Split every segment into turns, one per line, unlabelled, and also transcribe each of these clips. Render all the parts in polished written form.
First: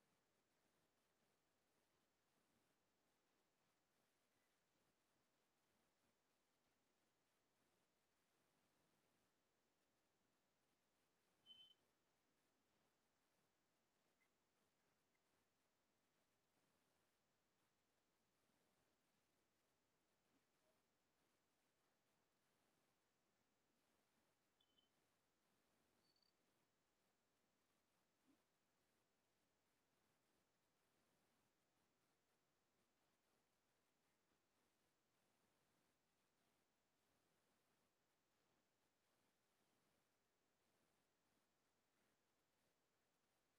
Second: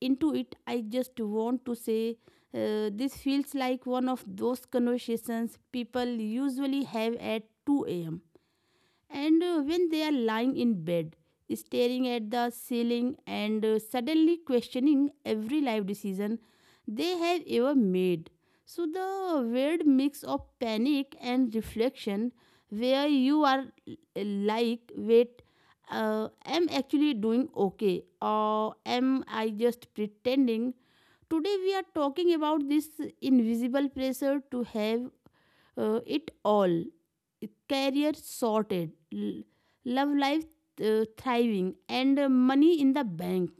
into it, I just want to say this feels like one of those conversations people usually have at 2 a.m. And when they are lying in bed, staring at the ceiling, and suddenly questioning every life decision they have ever made. So, the weird mix of panic and reflection, where you are like, wait, am actually doing okay, or am I just pretending? Today, we are talking about this invisible pressure to have it all: career sorted, love life thriving, and money in the bank,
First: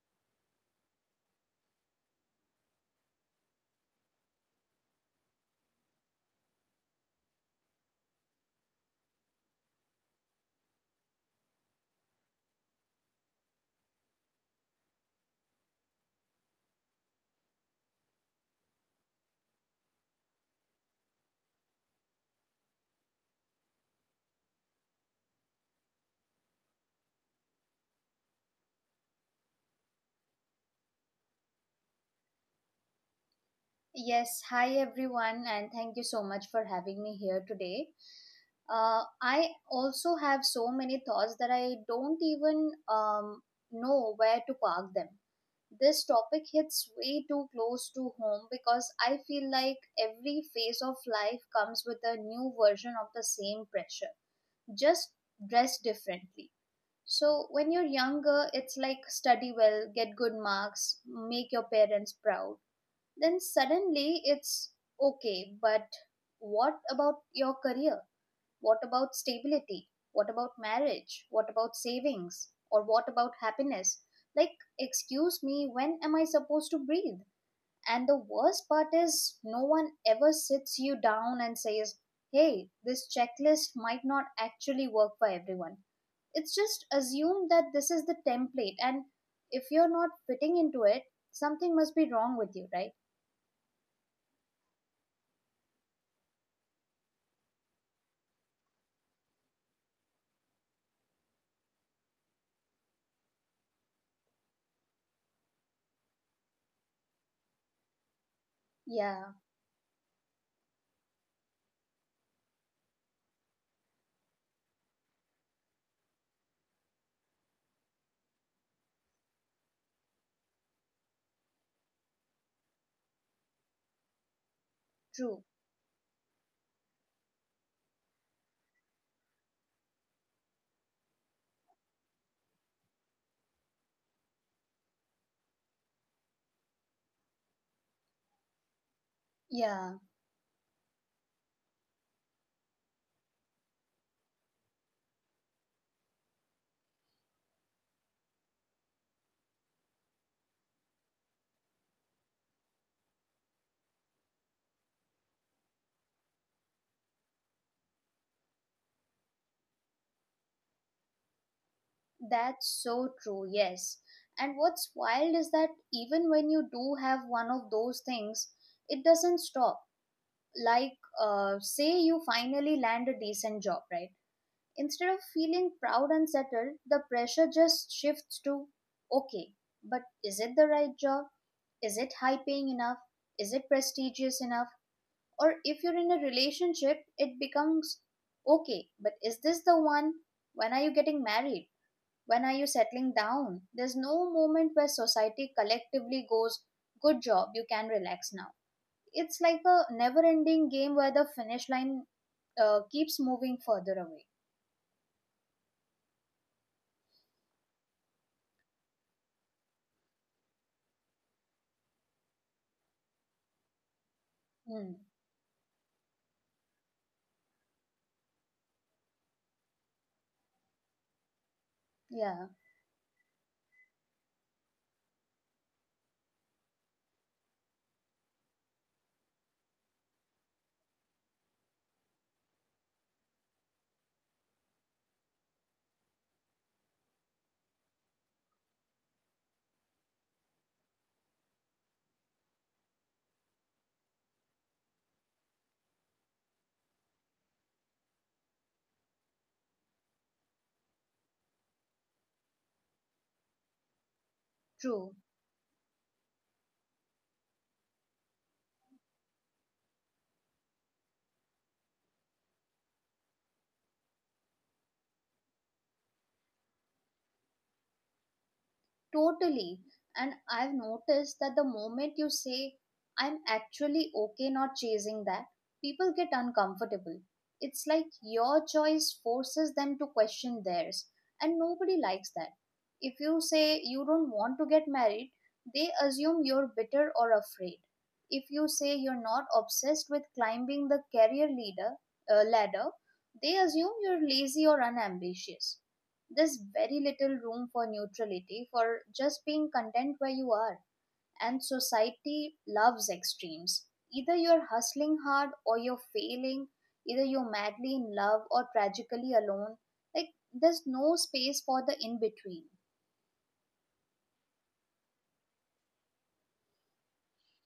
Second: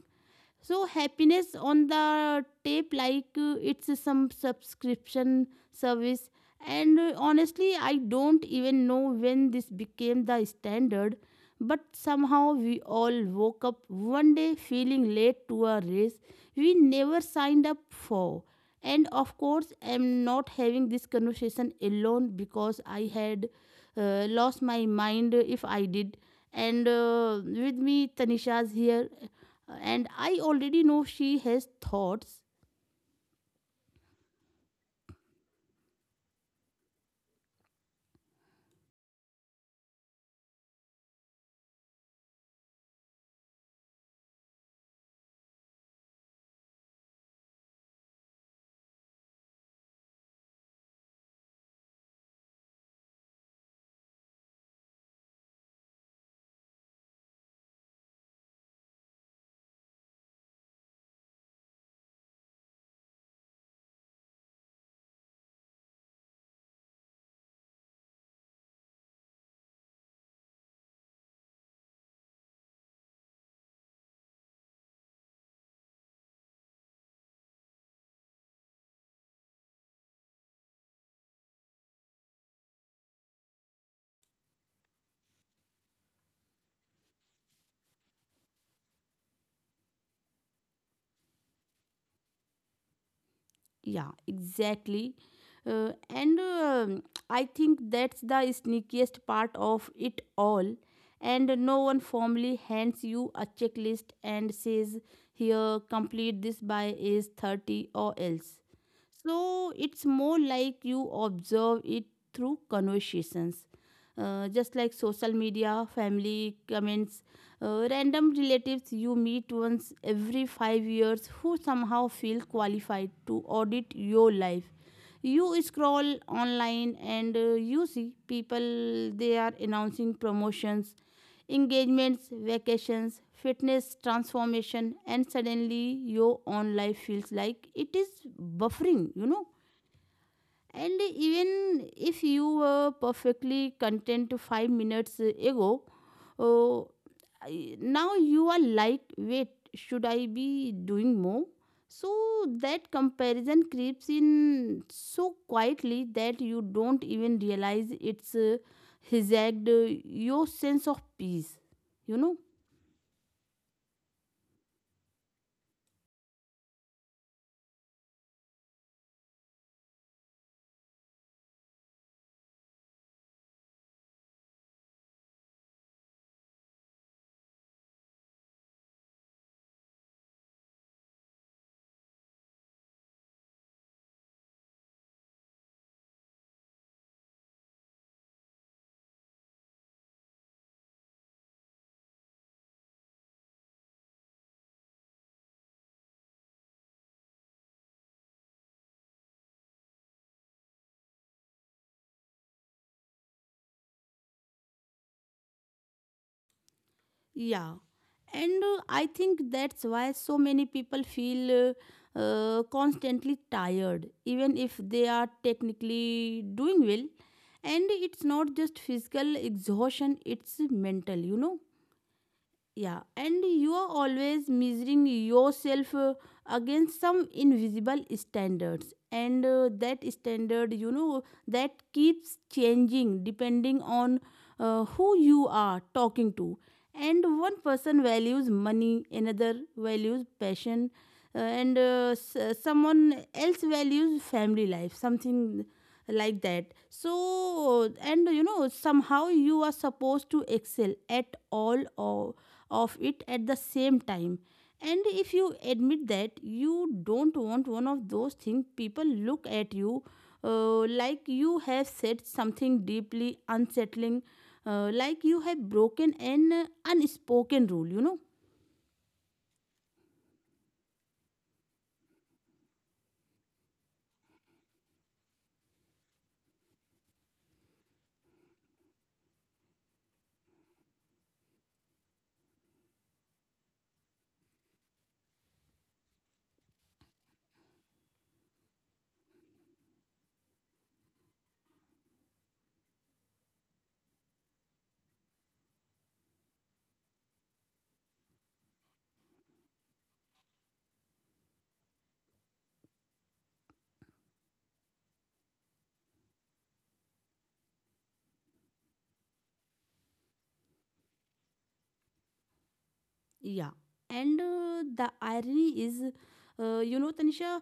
so happiness on the tape, like it's some subscription service. And honestly, I don't even know when this became the standard, but somehow we all woke up one day feeling late to a race we never signed up for. And of course, I'm not having this conversation alone, because I had lost my mind if I did. And with me, Tanisha's here, and I already know she has thoughts.
Yes, hi everyone, and thank you so much for having me here today. I also have so many thoughts that I don't even know where to park them. This topic hits way too close to home because I feel like every phase of life comes with a new version of the same pressure, just dressed differently. So, when you're younger, it's like study well, get good marks, make your parents proud, then suddenly it's okay, but what about your career? What about stability? What about marriage? What about savings? Or what about happiness? Like, excuse me, when am I supposed to breathe? And the worst part is, no one ever sits you down and says, hey, this checklist might not actually work for everyone. It's just assumed that this is the template, and if you're not fitting into it, something must be wrong with you, right?
Yeah, exactly. And I think that's the sneakiest part of it all. And no one formally hands you a checklist and says, "Here, complete this by age 30 or else."
Yeah.
So it's more like you observe it through conversations, just like social media, family comments, random relatives you meet once every 5 years who somehow feel qualified to audit your life.
True.
You scroll online, and you see people, they are announcing promotions, engagements, vacations, fitness transformation, and suddenly your own life feels like it is buffering.
Yeah,
And even if you were perfectly content 5 minutes ago, uh, now you are like, wait, should I be doing more? So that comparison creeps in so quietly that you don't even realize it's hijacked your sense of peace, you know?
that's so true. Yes. And what's wild is that even when you do have one of those things, it doesn't stop. Like, say you finally land a decent job, right? Instead of feeling proud and settled, the pressure just shifts to okay, but is it the right job? Is it high paying enough? Is it prestigious enough? Or if you're in a relationship, it becomes okay, but is this the one? When are you getting married? When are you settling down? There's no moment where society collectively goes, good job, you can relax now. It's like a never ending game where the finish line keeps moving further away.
Yeah. And I think that's why so many people feel constantly tired, even if
Hmm.
they are technically doing well. And it's not just physical exhaustion, it's mental.
Yeah,
Yeah, and you are always measuring yourself against some invisible standards, and that standard, that keeps changing depending on who you are talking to. And one person values money, another values passion, and someone else values family life, something like that. So, and somehow you are supposed to excel at all or of it at the same time. And
true.
if you admit that you don't want one of those things, people look at you like you have said something deeply unsettling, like you have broken an unspoken rule.
Totally. And I've noticed that the moment you say, I'm actually okay not chasing that, people get uncomfortable. It's like your choice forces them to question theirs, and nobody likes that. If you say you don't want to get married, they assume you're bitter or afraid. If you say you're not obsessed with climbing the career ladder, they assume you're lazy or unambitious. There's very little room for neutrality, for just being content where you are. And society loves extremes. Either you're hustling hard or you're failing, either you're madly in love or tragically alone. Like, there's no space for the in between.
Yeah, and the irony is, you know, Tanisha,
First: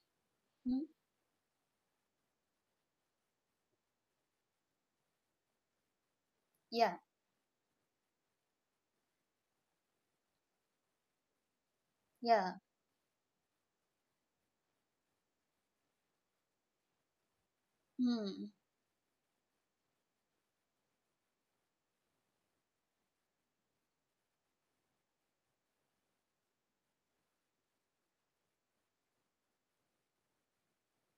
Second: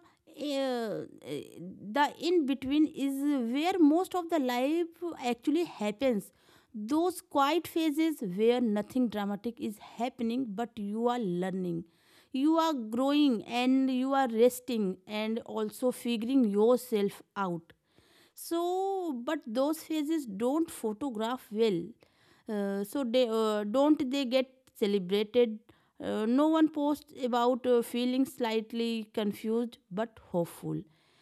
Hmm?
the in between is where most of the life actually happens.
Yeah,
Those quiet phases where nothing dramatic is happening, but you are learning, you
yeah.
are growing, and you are resting, and also figuring yourself out.
Hmm,
So, but those phases don't photograph well. So they don't they get celebrated. No one posts about feeling slightly confused but hopeful,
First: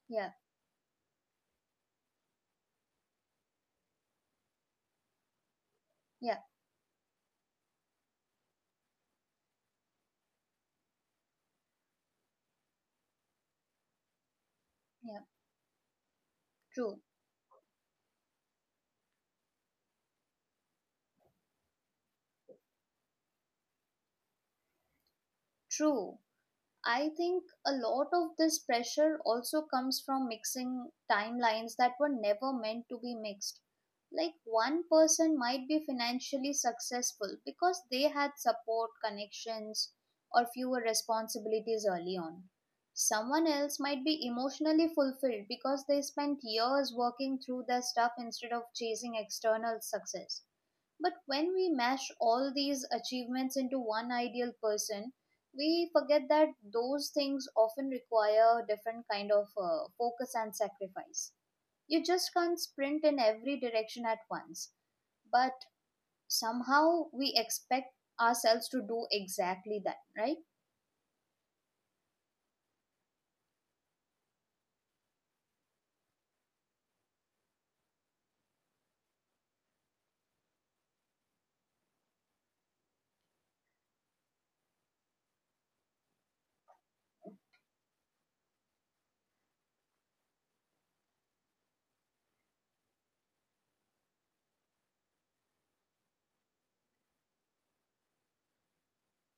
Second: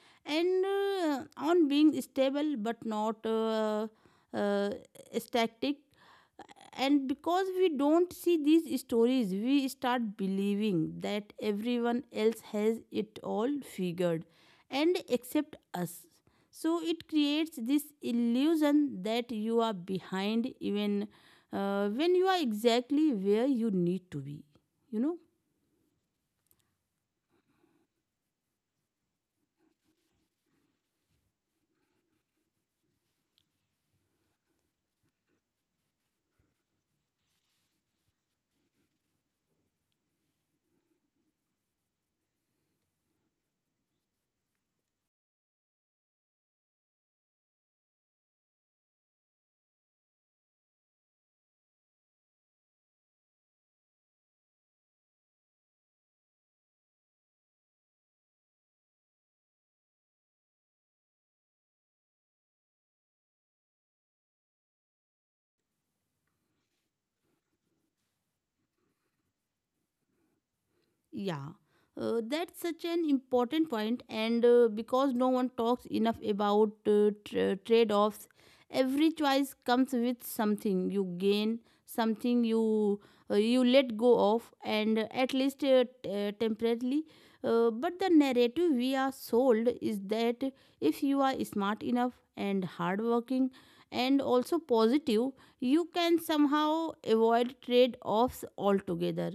yeah,
and on being stable but not uh, static.
yeah,
And because we don't see these stories, we start believing that everyone else has it all figured, and
yeah,
except us. So
true,
it creates this illusion that you are behind, even when you are exactly where you need to be you know
true. I think a lot of this pressure also comes from mixing timelines that were never meant to be mixed. Like one person might be financially successful because they had support, connections, or fewer responsibilities early on. Someone else might be emotionally fulfilled because they spent years working through their stuff instead of chasing external success, but when we mash all these achievements into one ideal person, we forget that those things often require different kind of focus and sacrifice. You just can't sprint in every direction at once, but somehow we expect ourselves to do exactly that, right?
Yeah, that's such an important point, and because no one talks enough about trade offs. Every choice comes with something you gain, something you let go of, and at least temporarily. But the narrative we are sold is that if you are smart enough and hardworking and also positive, you can somehow avoid trade offs altogether.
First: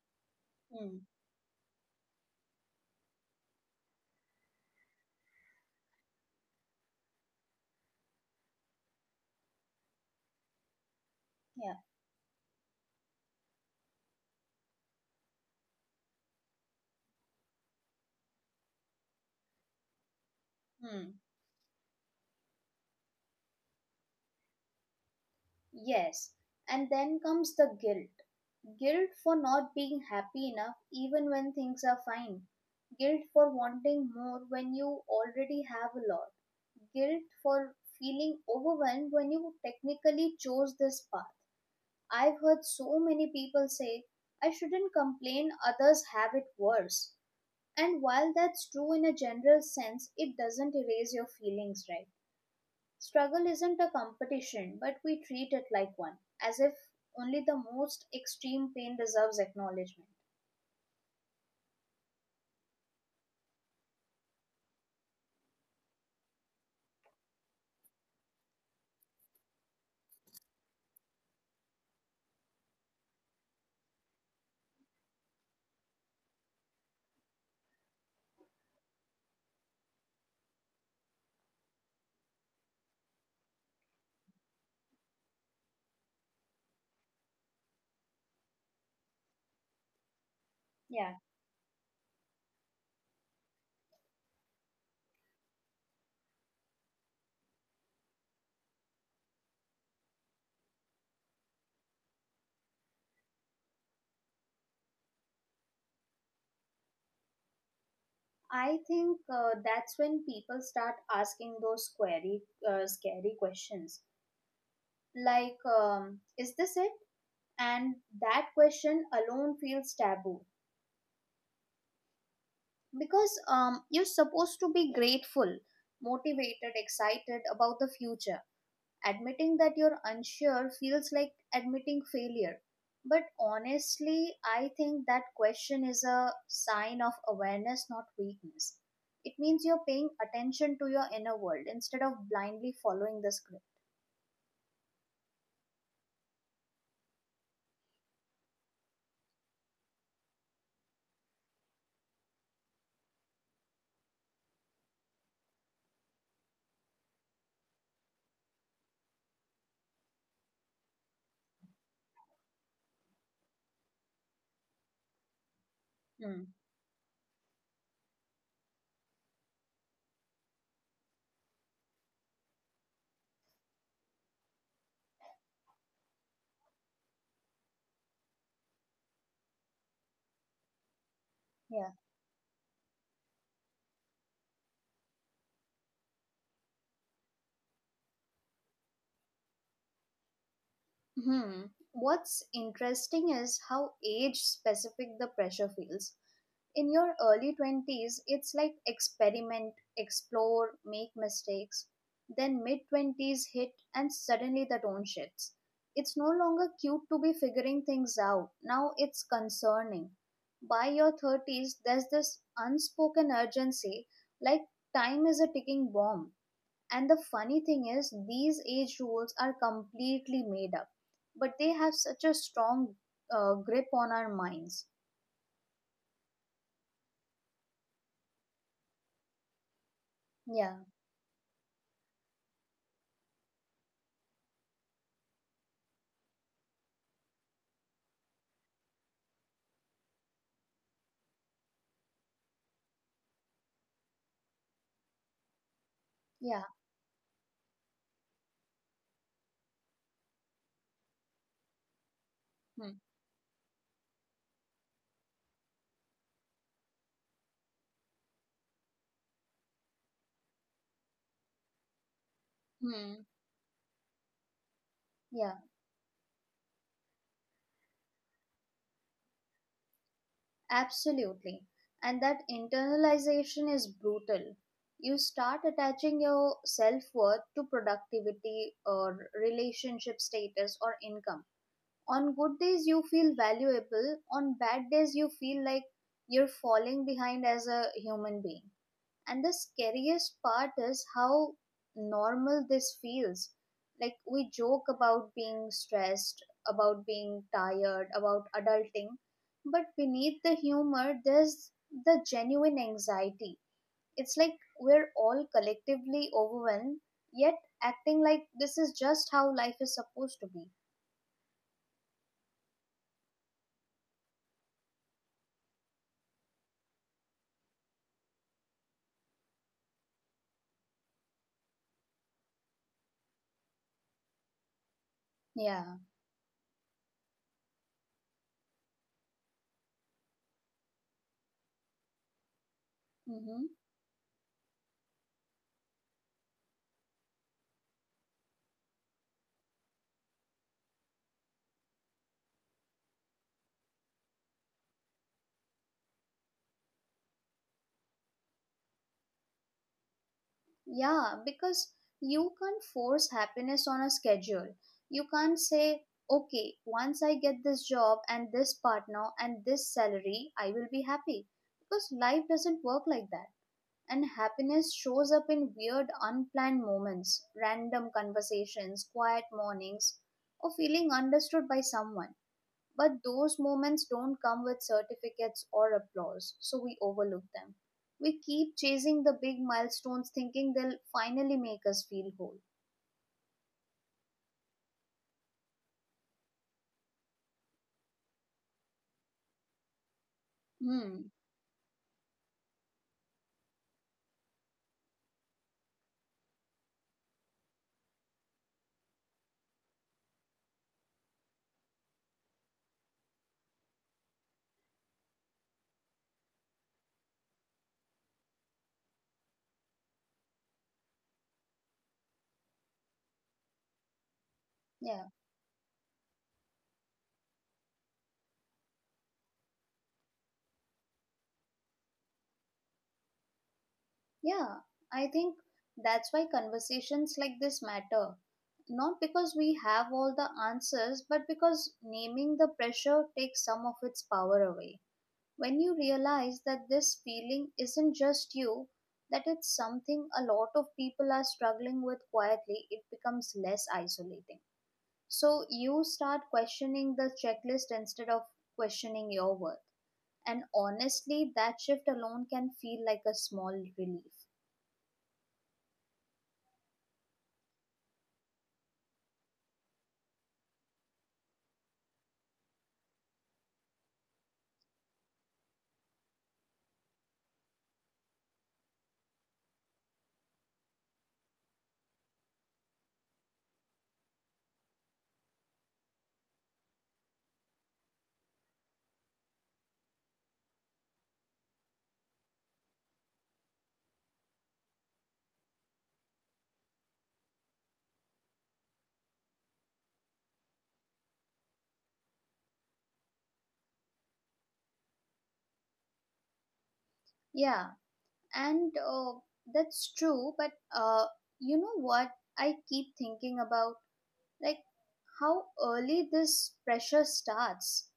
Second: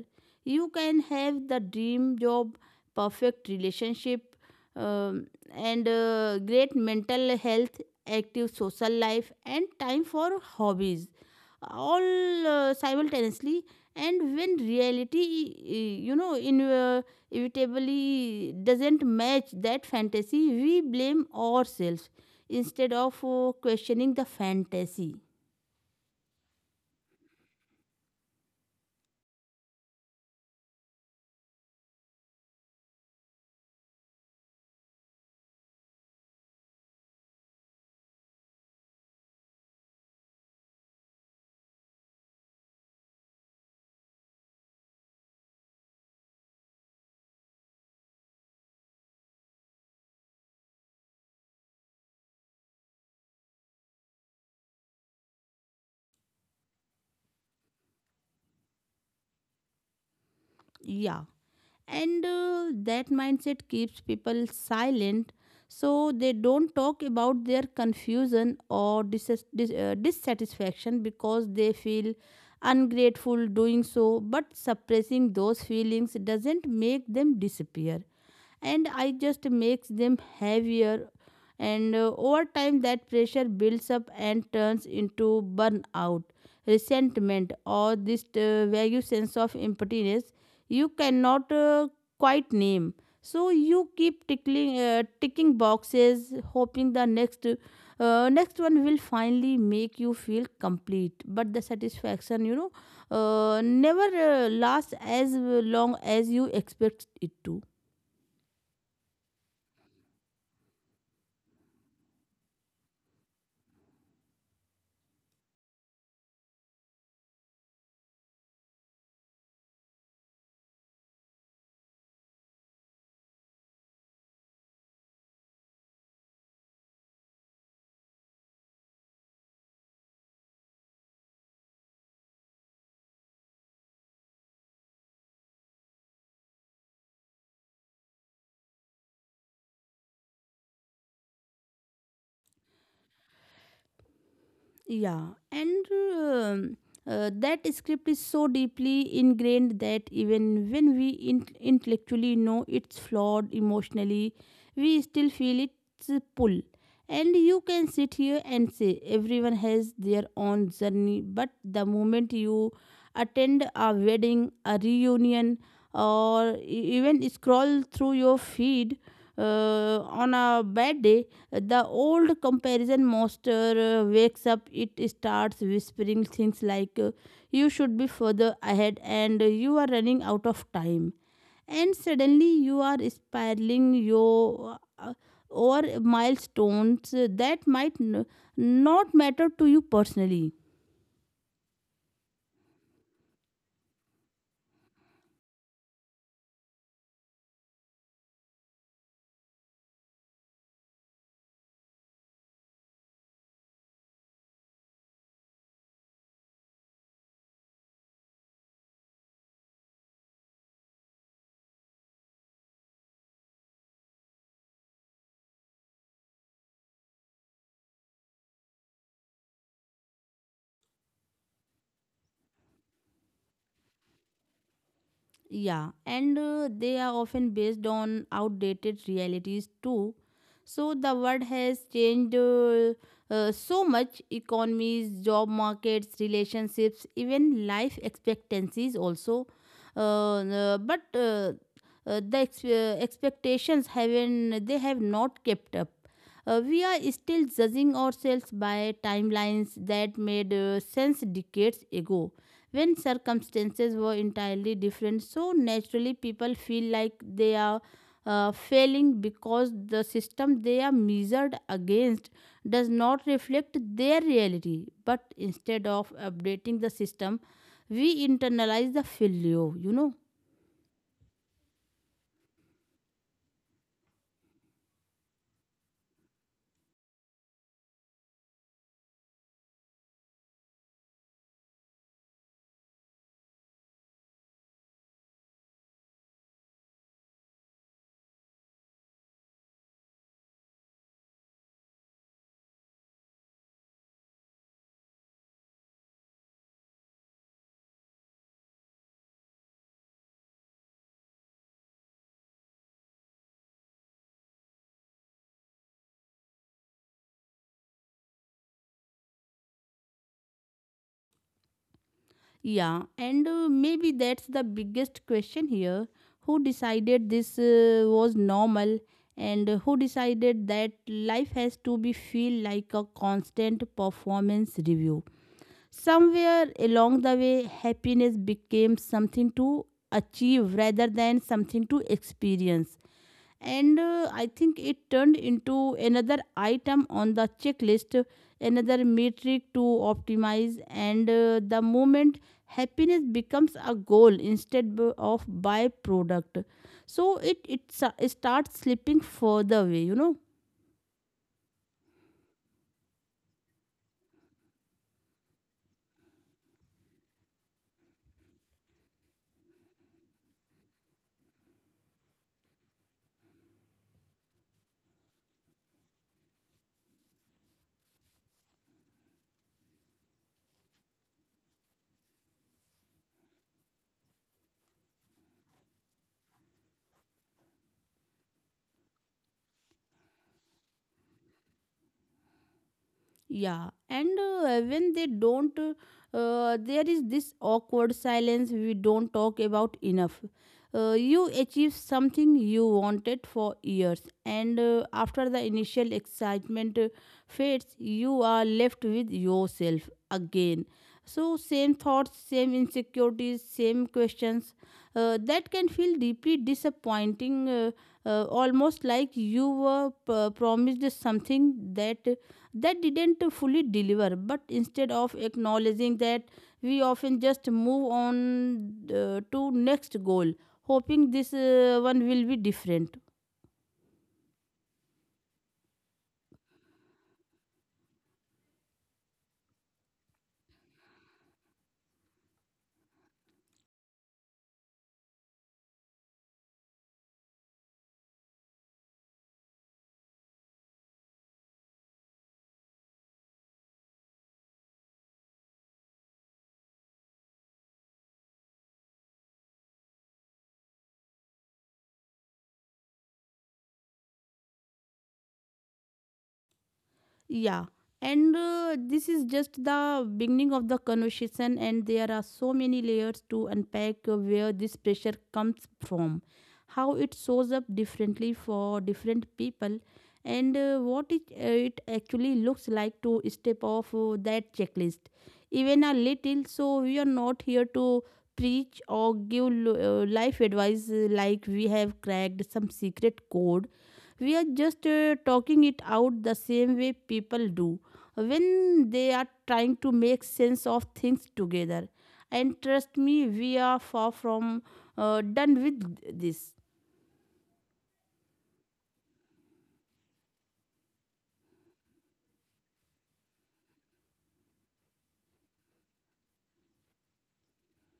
You
Hmm.
can have the dream job, perfect relationship, um, and great mental health, active social life, and time for hobbies,
Yeah.
all simultaneously. And when reality inevitably doesn't match that fantasy, we
Hmm.
blame ourselves instead of questioning the fantasy.
Yes, and then comes the guilt. Guilt for not being happy enough even when things are fine. Guilt for wanting more when you already have a lot. Guilt for feeling overwhelmed when you technically chose this path. I've heard so many people say, I shouldn't complain, others have it worse. And while that's true in a general sense, it doesn't erase your feelings, right? Struggle isn't a competition, but we treat it like one, as if only the most extreme pain deserves acknowledgement.
Yeah, and that mindset keeps people silent. So they don't talk about their confusion or dissatisfaction because they feel ungrateful doing so, but suppressing those feelings doesn't make them disappear, and I just makes them heavier. And over time that pressure builds up and turns into burnout, resentment, or this vague sense of emptiness you
Yeah,
cannot quite name. So you keep tickling ticking boxes, hoping the next one will finally make you feel complete, but the satisfaction, never lasts as long as you expect it to.
I think that's when people start asking those scary questions, like, is this it? And that question alone feels taboo because you're supposed to be grateful, motivated, excited about the future. Admitting that you're unsure feels like admitting failure. But honestly, I think that question is a sign of awareness, not weakness. It means you're paying attention to your inner world instead of blindly following the script.
Yeah, and that script is so deeply ingrained that even when we intellectually know it's flawed emotionally, we still feel its pull. And you can sit here and say everyone has their own journey, but the moment you attend a wedding, a reunion,
Hmm.
or even scroll through your feed, on a bad day, the old comparison monster wakes up. It starts whispering things like, "You should be further ahead and you are running out of time."
Yeah.
And suddenly you are spiraling your over milestones that might not matter to you personally.
Hmm. What's interesting is how age specific the pressure feels. In your early 20s, it's like experiment, explore, make mistakes, then mid 20s hit and suddenly the tone shifts. It's no longer cute to be figuring things out, now it's concerning. By your 30s there's this unspoken urgency, like time is a ticking bomb. And the funny thing is these age rules are completely made up, but they have such a strong grip on our minds.
Yeah, and they are often based on outdated realities too.
Yeah,
So the world has changed so much: economies, job markets, relationships, even life expectancies also. Uh, but the expectations haven't, they have not kept up.
yeah.
We are still judging ourselves by timelines that made sense decades ago when circumstances were entirely different. So naturally, people feel like they are failing because the system they are measured against does not
Hmm.
reflect their reality. But
Yeah,
instead of updating the system, we internalize the failure.
absolutely. And that internalization is brutal. You start attaching your self worth to productivity or relationship status or income. On good days, you feel valuable. On bad days, you feel like you're falling behind as a human being. And the scariest part is how normal this feels. Like, we joke about being stressed, about being tired, about adulting, but beneath the humor, there's the genuine anxiety. It's like we're all collectively overwhelmed, yet acting like this is just how life is supposed to be.
Yeah, and maybe that's the biggest question here. Who decided this was normal, and who decided that life has to be feel like a constant performance review?
Yeah.
Somewhere along the way, happiness became something to achieve rather than something to experience,
Mm-hmm.
and I think it turned into another item on the checklist, another metric to optimize. And the moment happiness becomes a goal instead of byproduct, so it starts slipping further away.
Yeah, because you can't force happiness on a schedule. You can't say, okay, once I get this job and this partner and this salary, I will be happy. Because life doesn't work like that. And happiness shows up in weird, unplanned moments, random conversations, quiet mornings, or feeling understood by someone. But those moments don't come with certificates or applause, so we overlook them. We keep chasing the big milestones thinking they'll finally make us feel whole.
Yeah, and when they don't, there is this awkward silence we don't talk about enough.
Hmm.
You achieve something you wanted for years, and after the initial excitement fades, you are left with yourself again. So, same thoughts, same insecurities, same questions that can feel deeply disappointing, almost like you were promised something that didn't fully deliver, but instead
Yeah.
of acknowledging that, we often just move on to next goal, hoping this one will be different.
Yeah. I think that's why conversations like this matter. Not because we have all the answers, but because naming the pressure takes some of its power away. When you realize that this feeling isn't just you, that it's something a lot of people are struggling with quietly, it becomes less isolating. So you start questioning the checklist instead of questioning your worth. And honestly, that shift alone can feel like a small relief.
Yeah, and this is just the beginning of the conversation, and there are so many layers to unpack: where this pressure comes from, how it shows up differently for different people, and what it actually looks like to step off that checklist, even a little. So, we are not here to preach or give life advice like we have cracked some secret code. We are just talking it out the same way people do when they are trying to make sense of things together, and trust me, we are far from done with this.
Yeah, and that's true, but you know what? I keep thinking about, like, how early this pressure starts,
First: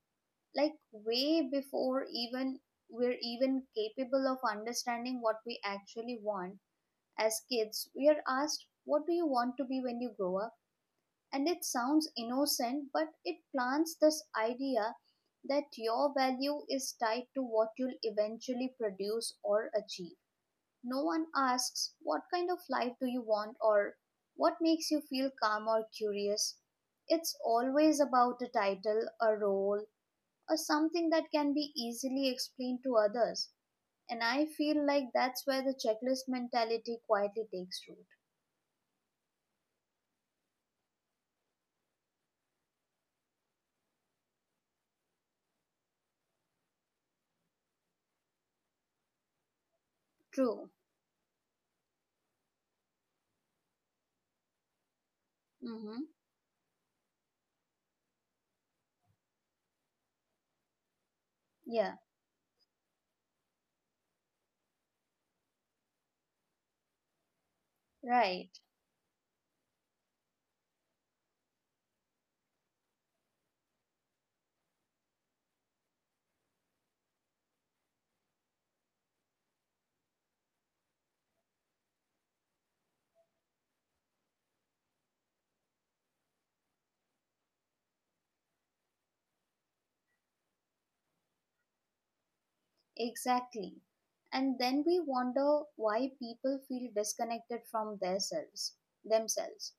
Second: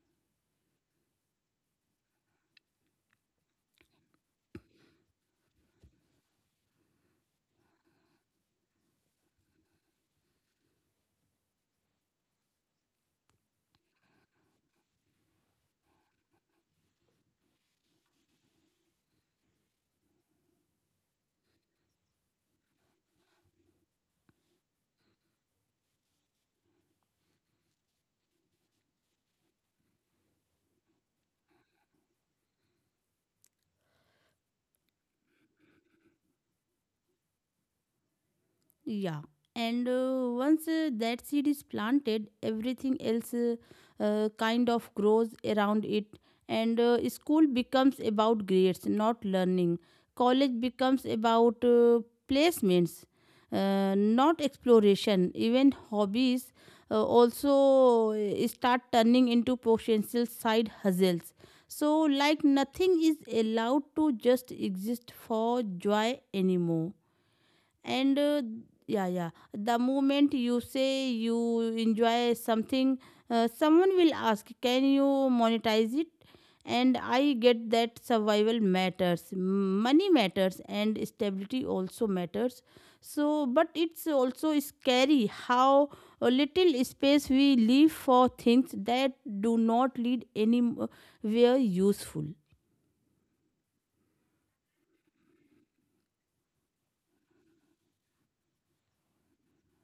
like way before even we're even capable of understanding what we actually want. As kids we are asked what do you want to be when you grow up, and it sounds innocent, but it plants this idea that your value is tied to what you'll eventually produce or achieve. No one asks what kind of life do you want, or what makes you feel calm or curious. It's always about a title, a role, or something that can be easily explained to others. And I feel like that's where the checklist mentality quietly takes root.
Yeah, and once that seed is planted, everything else kind of grows around it. And school becomes about grades, not learning. College
True.
becomes about placements, not exploration. Even
Mm-hmm.
hobbies also start turning into potential side hustles. So,
Yeah,
like nothing is allowed to just exist for joy anymore, and
right.
yeah, yeah, the moment you say you enjoy something, someone will ask, can you monetize it? And I get that survival matters, money matters, and stability also matters, so but it's also scary how a little space we leave for things that do not lead anywhere useful.
Exactly. And then we wonder why people feel disconnected from themselves, themselves.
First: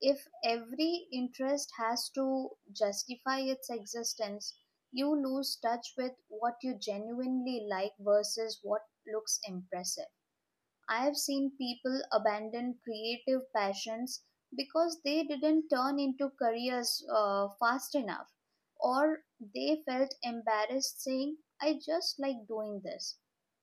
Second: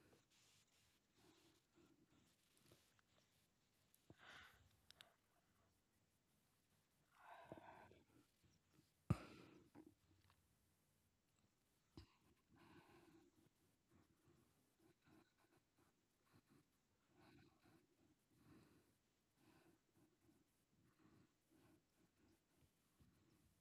If every interest has to justify its existence, you lose touch with what you genuinely like versus what looks impressive. I have seen people abandon creative passions because they didn't turn into careers fast enough, or they felt embarrassed saying, I just like doing this.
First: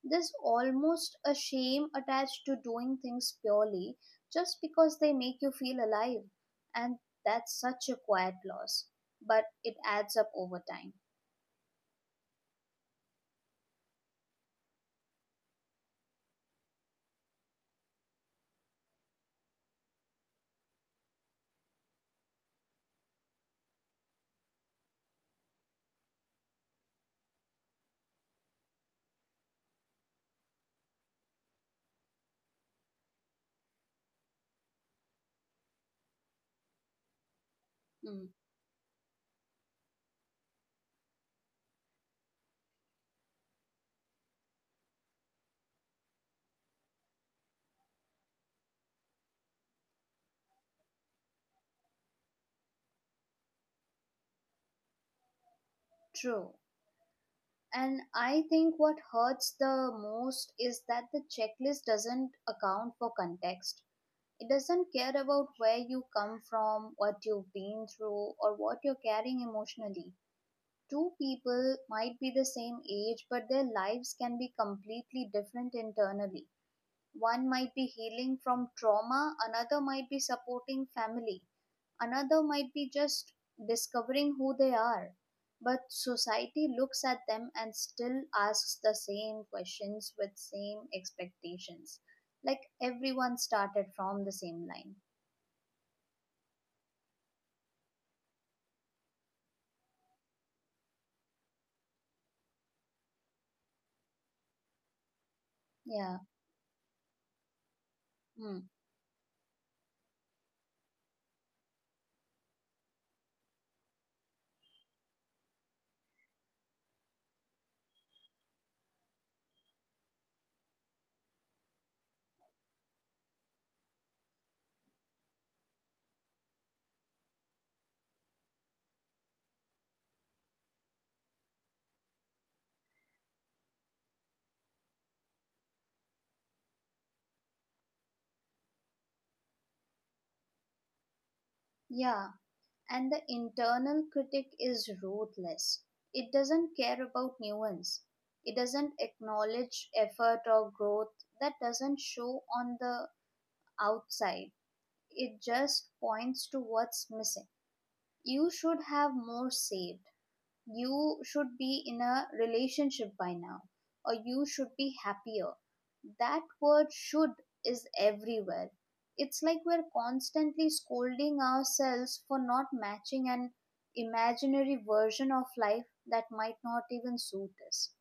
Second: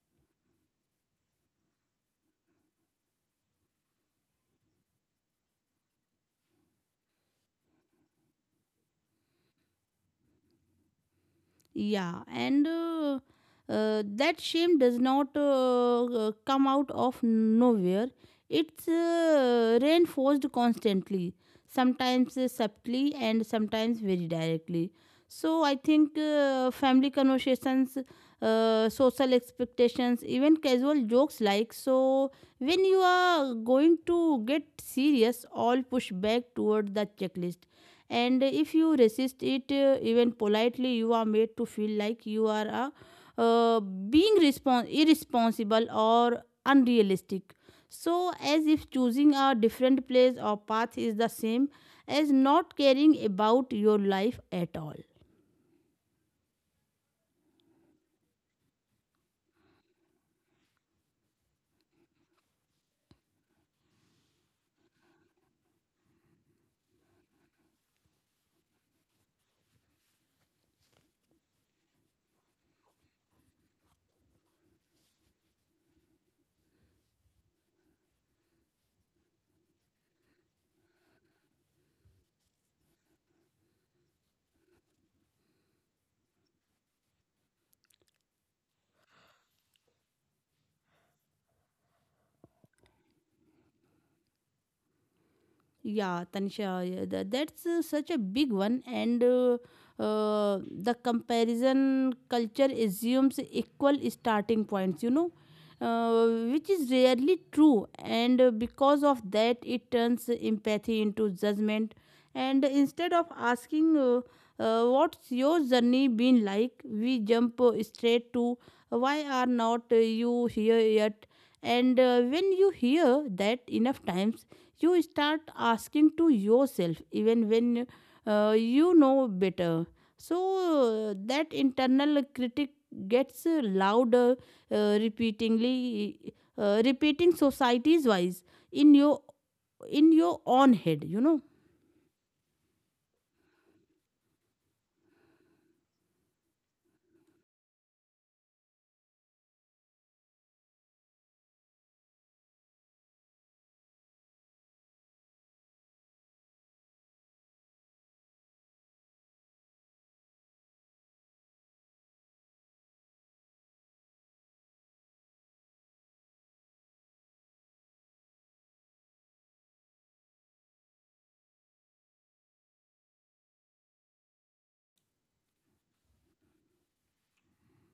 There's almost a shame attached to doing things purely just because they make you feel alive, and that's such a quiet loss, but it adds up over time.
Yeah, and that shame does not come out of nowhere. It's reinforced constantly, sometimes subtly and sometimes very directly. So I think family conversations, social expectations, even casual jokes like, so, when you are going to get serious, all push back toward the checklist.
Mm,
And if you resist it even politely, you are made to feel like you are a being irresponsible or unrealistic, so as if choosing a different place or path is the same as not caring about your life at all.
true. And I think what hurts the most is that the checklist doesn't account for context. It doesn't care about where you come from, what you've been through, or what you're carrying emotionally. Two people might be the same age, but their lives can be completely different internally. One might be healing from trauma, another might be supporting family, another might be just discovering who they are. But society looks at them and still asks the same questions with same expectations. Like everyone started from the same line.
Yeah, Tanisha, yeah, that's such a big one, and the comparison culture assumes equal starting points,
Yeah.
which is rarely true, and
Hmm.
because of that, it turns empathy into judgment. And instead of asking, what's your journey been like? We jump straight to, why are not you here yet? And when you hear that enough times, you start asking to yourself even when you know better, so that internal critic gets louder, repeatingly repeating societies wise in your in your own head, you know.
Yeah. And the internal critic is ruthless. It doesn't care about nuance. It doesn't acknowledge effort or growth that doesn't show on the outside. It just points to what's missing. You should have more saved, you should be in a relationship by now, or you should be happier. That word, should, is everywhere. It's like we're constantly scolding ourselves for not matching an imaginary version of life that might not even suit us.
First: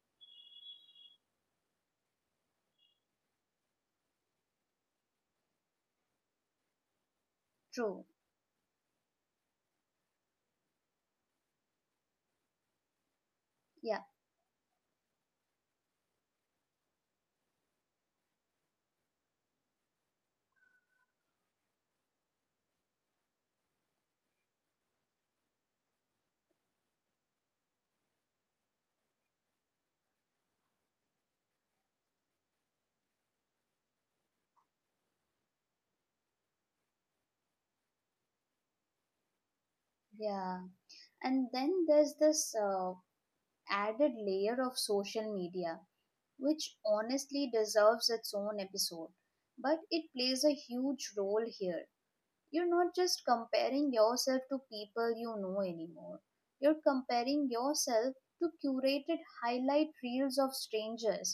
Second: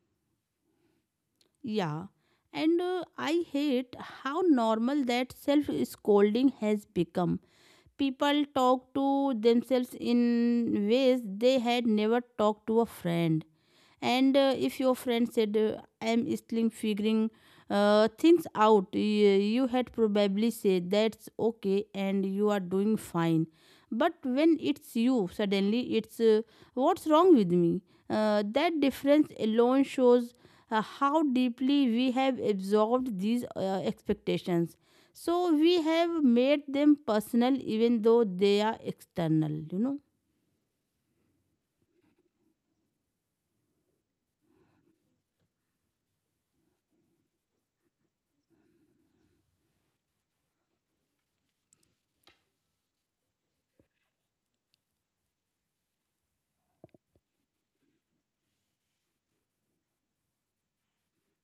Yeah, and I hate how normal that self scolding has become.
True.
People talk to themselves in ways they had never talked to a friend.
Yeah,
And if your friend said I am still figuring things out, you had probably said that's okay and you are doing fine, but when it's you, suddenly it's, what's wrong with me? That difference alone shows how deeply we have absorbed these expectations, so we have made them personal even though they are external, you know.
yeah. And then there's this added layer of social media, which honestly deserves its own episode, but it plays a huge role here. You're not just comparing yourself to people you know anymore. You're comparing yourself to curated highlight reels of strangers.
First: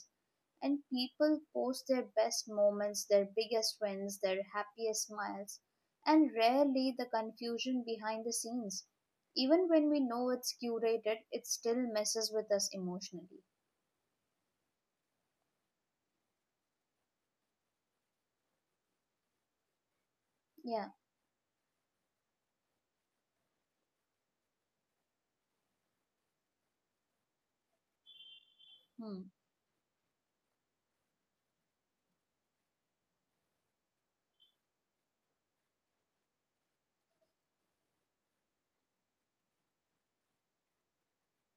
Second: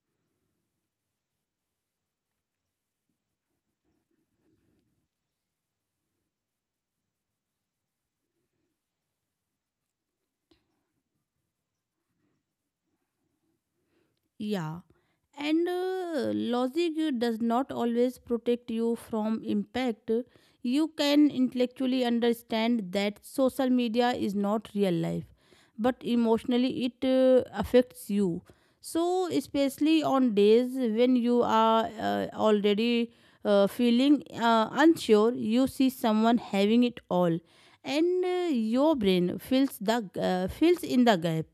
And people post their best moments, their biggest wins, their happiest smiles, and rarely the confusion behind the scenes. Even when we know it's curated, it still messes with us emotionally.
Yeah. And logic does not always protect you from impact.
Yeah,
You can intellectually understand that social media is not real life, but emotionally it affects you.
hmm,
So, especially on days when you are already feeling unsure, you see someone having it all, and your brain fills the fills in the gap,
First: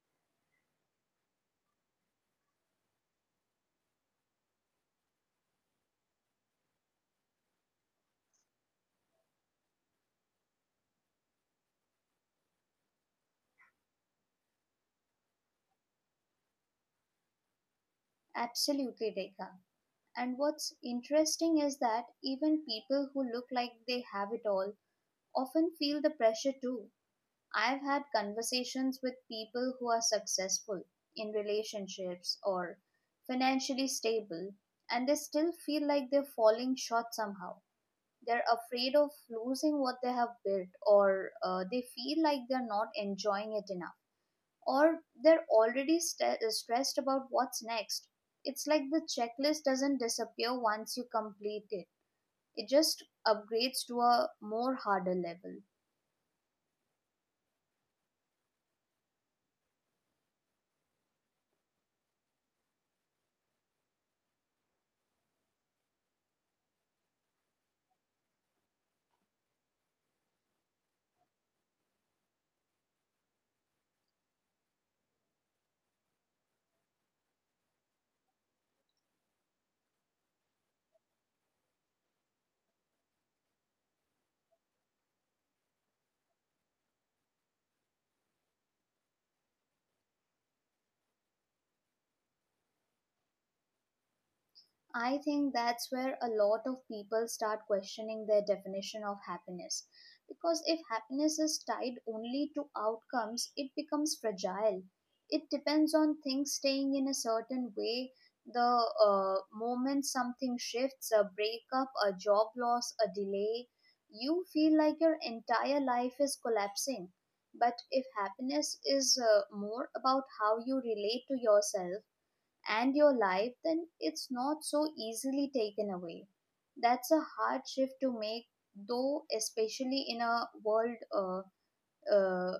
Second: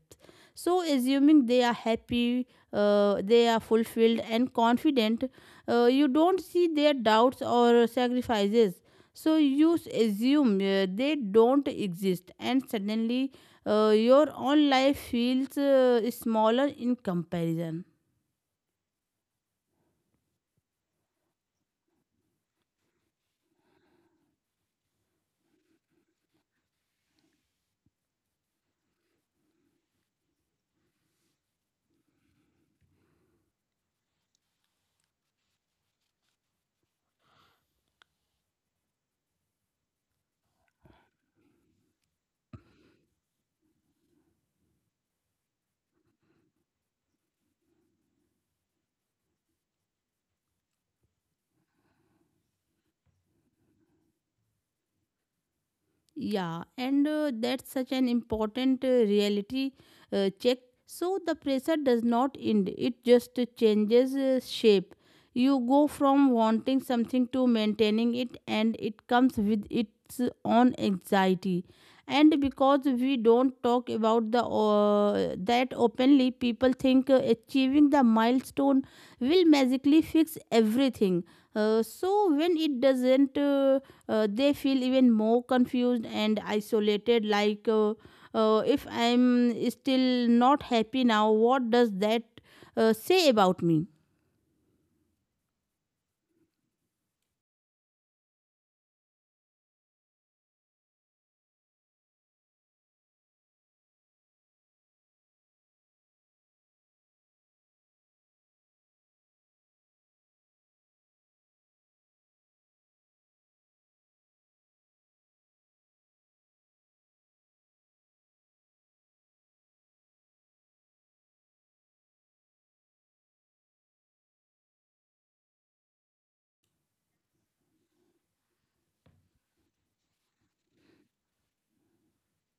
so, assuming they are happy, they are fulfilled and confident, you don't see their doubts or sacrifices. So, you assume they don't exist, and suddenly your own life feels smaller in comparison.
absolutely, Rekha. And what's interesting is that even people who look like they have it all often feel the pressure too. I've had conversations with people who are successful in relationships or financially stable, and they still feel like they're falling short somehow. They're afraid of losing what they have built, or they feel like they're not enjoying it enough, or they're already stressed about what's next. It's like the checklist doesn't disappear once you complete it, it just upgrades to a more harder level.
Yeah, and that's such an important reality check. So the pressure does not end, it just changes shape. You go from wanting something to maintaining it, and it comes with its own anxiety. And because we don't talk about the that openly, people think achieving the milestone will magically fix everything. So when it doesn't, they feel even more confused and isolated, like, if I'm still not happy now, what does that say about me?
I think that's where a lot of people start questioning their definition of happiness. Because if happiness is tied only to outcomes, it becomes fragile. It depends on things staying in a certain way. The moment something shifts, a breakup, a job loss, a delay, you feel like your entire life is collapsing. But if happiness is more about how you relate to yourself, and your life, then it's not so easily taken away. That's a hard shift to make, though, especially in a world uh,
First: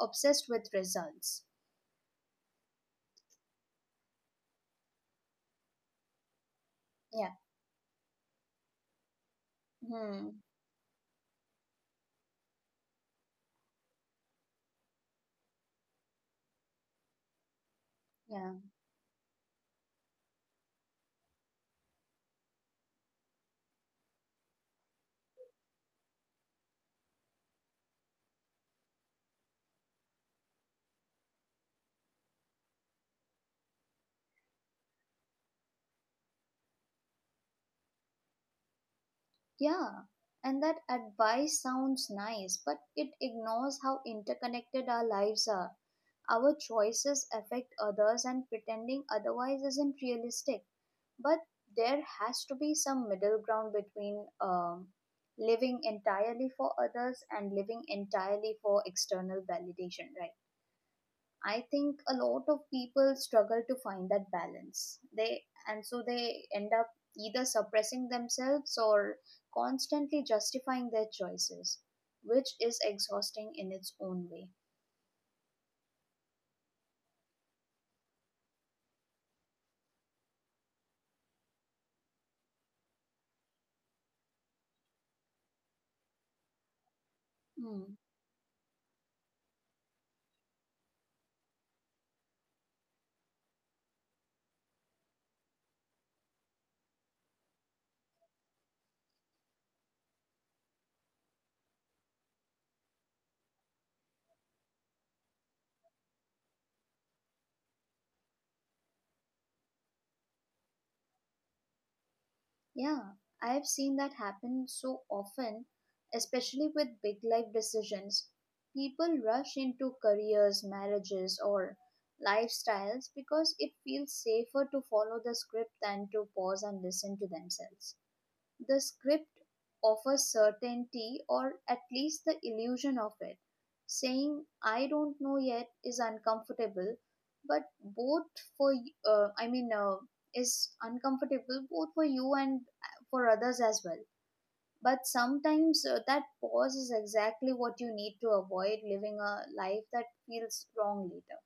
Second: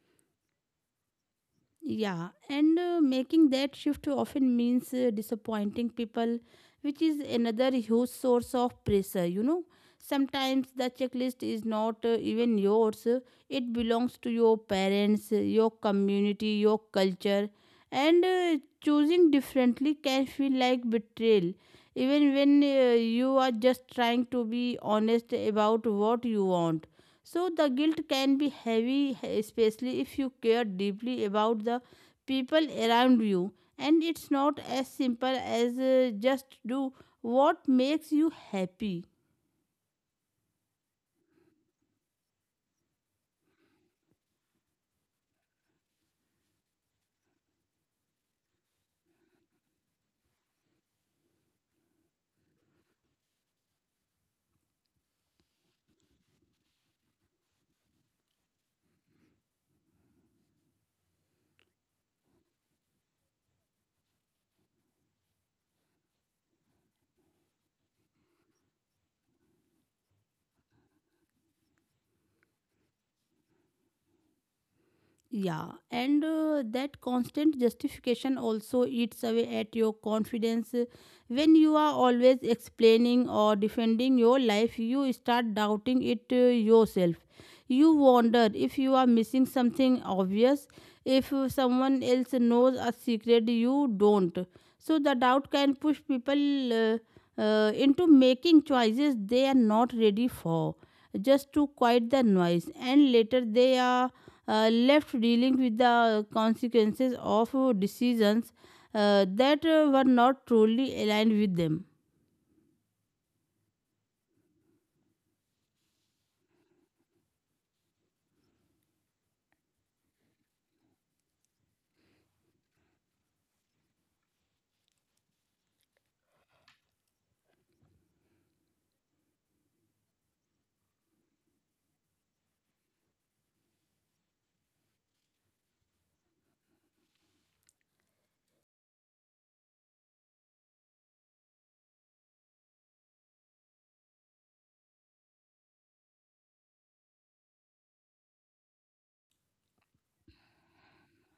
obsessed with results.
Yeah, and making that shift often means disappointing people, which is
Yeah.
another huge source of pressure, you know.
Hmm.
Sometimes the checklist is not even yours, it belongs to your parents, your community, your culture, and
Yeah.
choosing differently can feel like betrayal, even when you are just trying to be honest about what you want. So the guilt can be heavy, especially if you care deeply about the people around you. And it's not as simple as just do what makes you happy.
Yeah, and that advice sounds nice, but it ignores how interconnected our lives are. Our choices affect others, and pretending otherwise isn't realistic. But there has to be some middle ground between living entirely for others and living entirely for external validation, right? I think a lot of people struggle to find that balance. They and so they end up either suppressing themselves or constantly justifying their choices, which is exhausting in its own way.
Yeah, and that constant justification also eats away at your confidence. When you are always explaining or defending your life, you start doubting it, yourself. You
Hmm.
wonder if you are missing something obvious, if someone else knows a secret you don't. So, the doubt can push people into making choices they are not ready for just to quiet the noise, and later they are left dealing with the consequences of decisions that were not truly aligned with them.
Yeah, I have seen that happen so often, especially with big life decisions. People rush into careers, marriages, or lifestyles because it feels safer to follow the script than to pause and listen to themselves. The script offers certainty, or at least the illusion of it. Saying "I don't know yet" is uncomfortable, but both for y- I mean is uncomfortable both for you and for others as well. But sometimes that pause is exactly what you need to avoid living a life that feels wrong later.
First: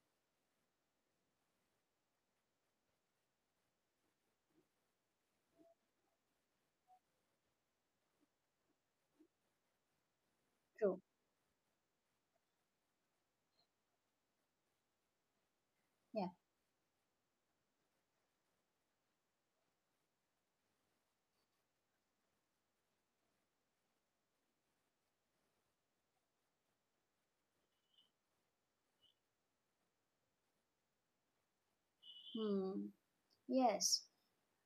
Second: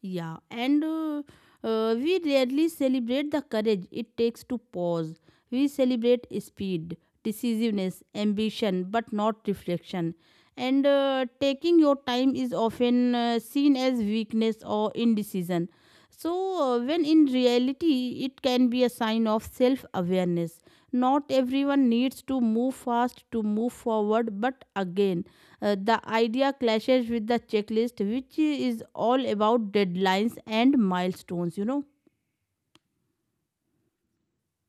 Yeah, and we rarely celebrate the courage it takes to pause. We celebrate speed, decisiveness, ambition, but not reflection. And
True.
taking your time is often seen as weakness or indecision. So,
Yeah.
when in reality, it can be a sign of self awareness. Not everyone needs to move fast to move forward, but again, the idea clashes with the checklist, which is all about deadlines and milestones, you know.
Hmm. Yes.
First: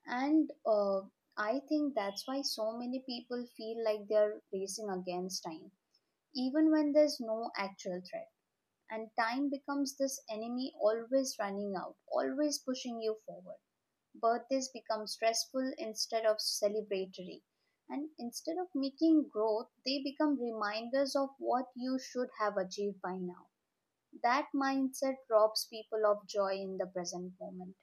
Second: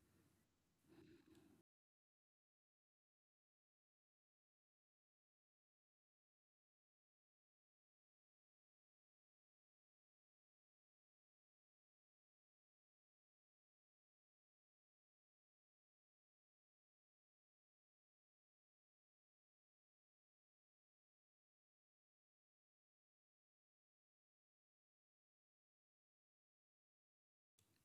And I think that's why so many people feel like they're racing against time, even when there's no actual threat. And time becomes this enemy, always running out, always pushing you forward. Birthdays become stressful instead of celebratory. And instead of making growth, they become reminders of what you should have achieved by now. That mindset robs people of joy in the present moment.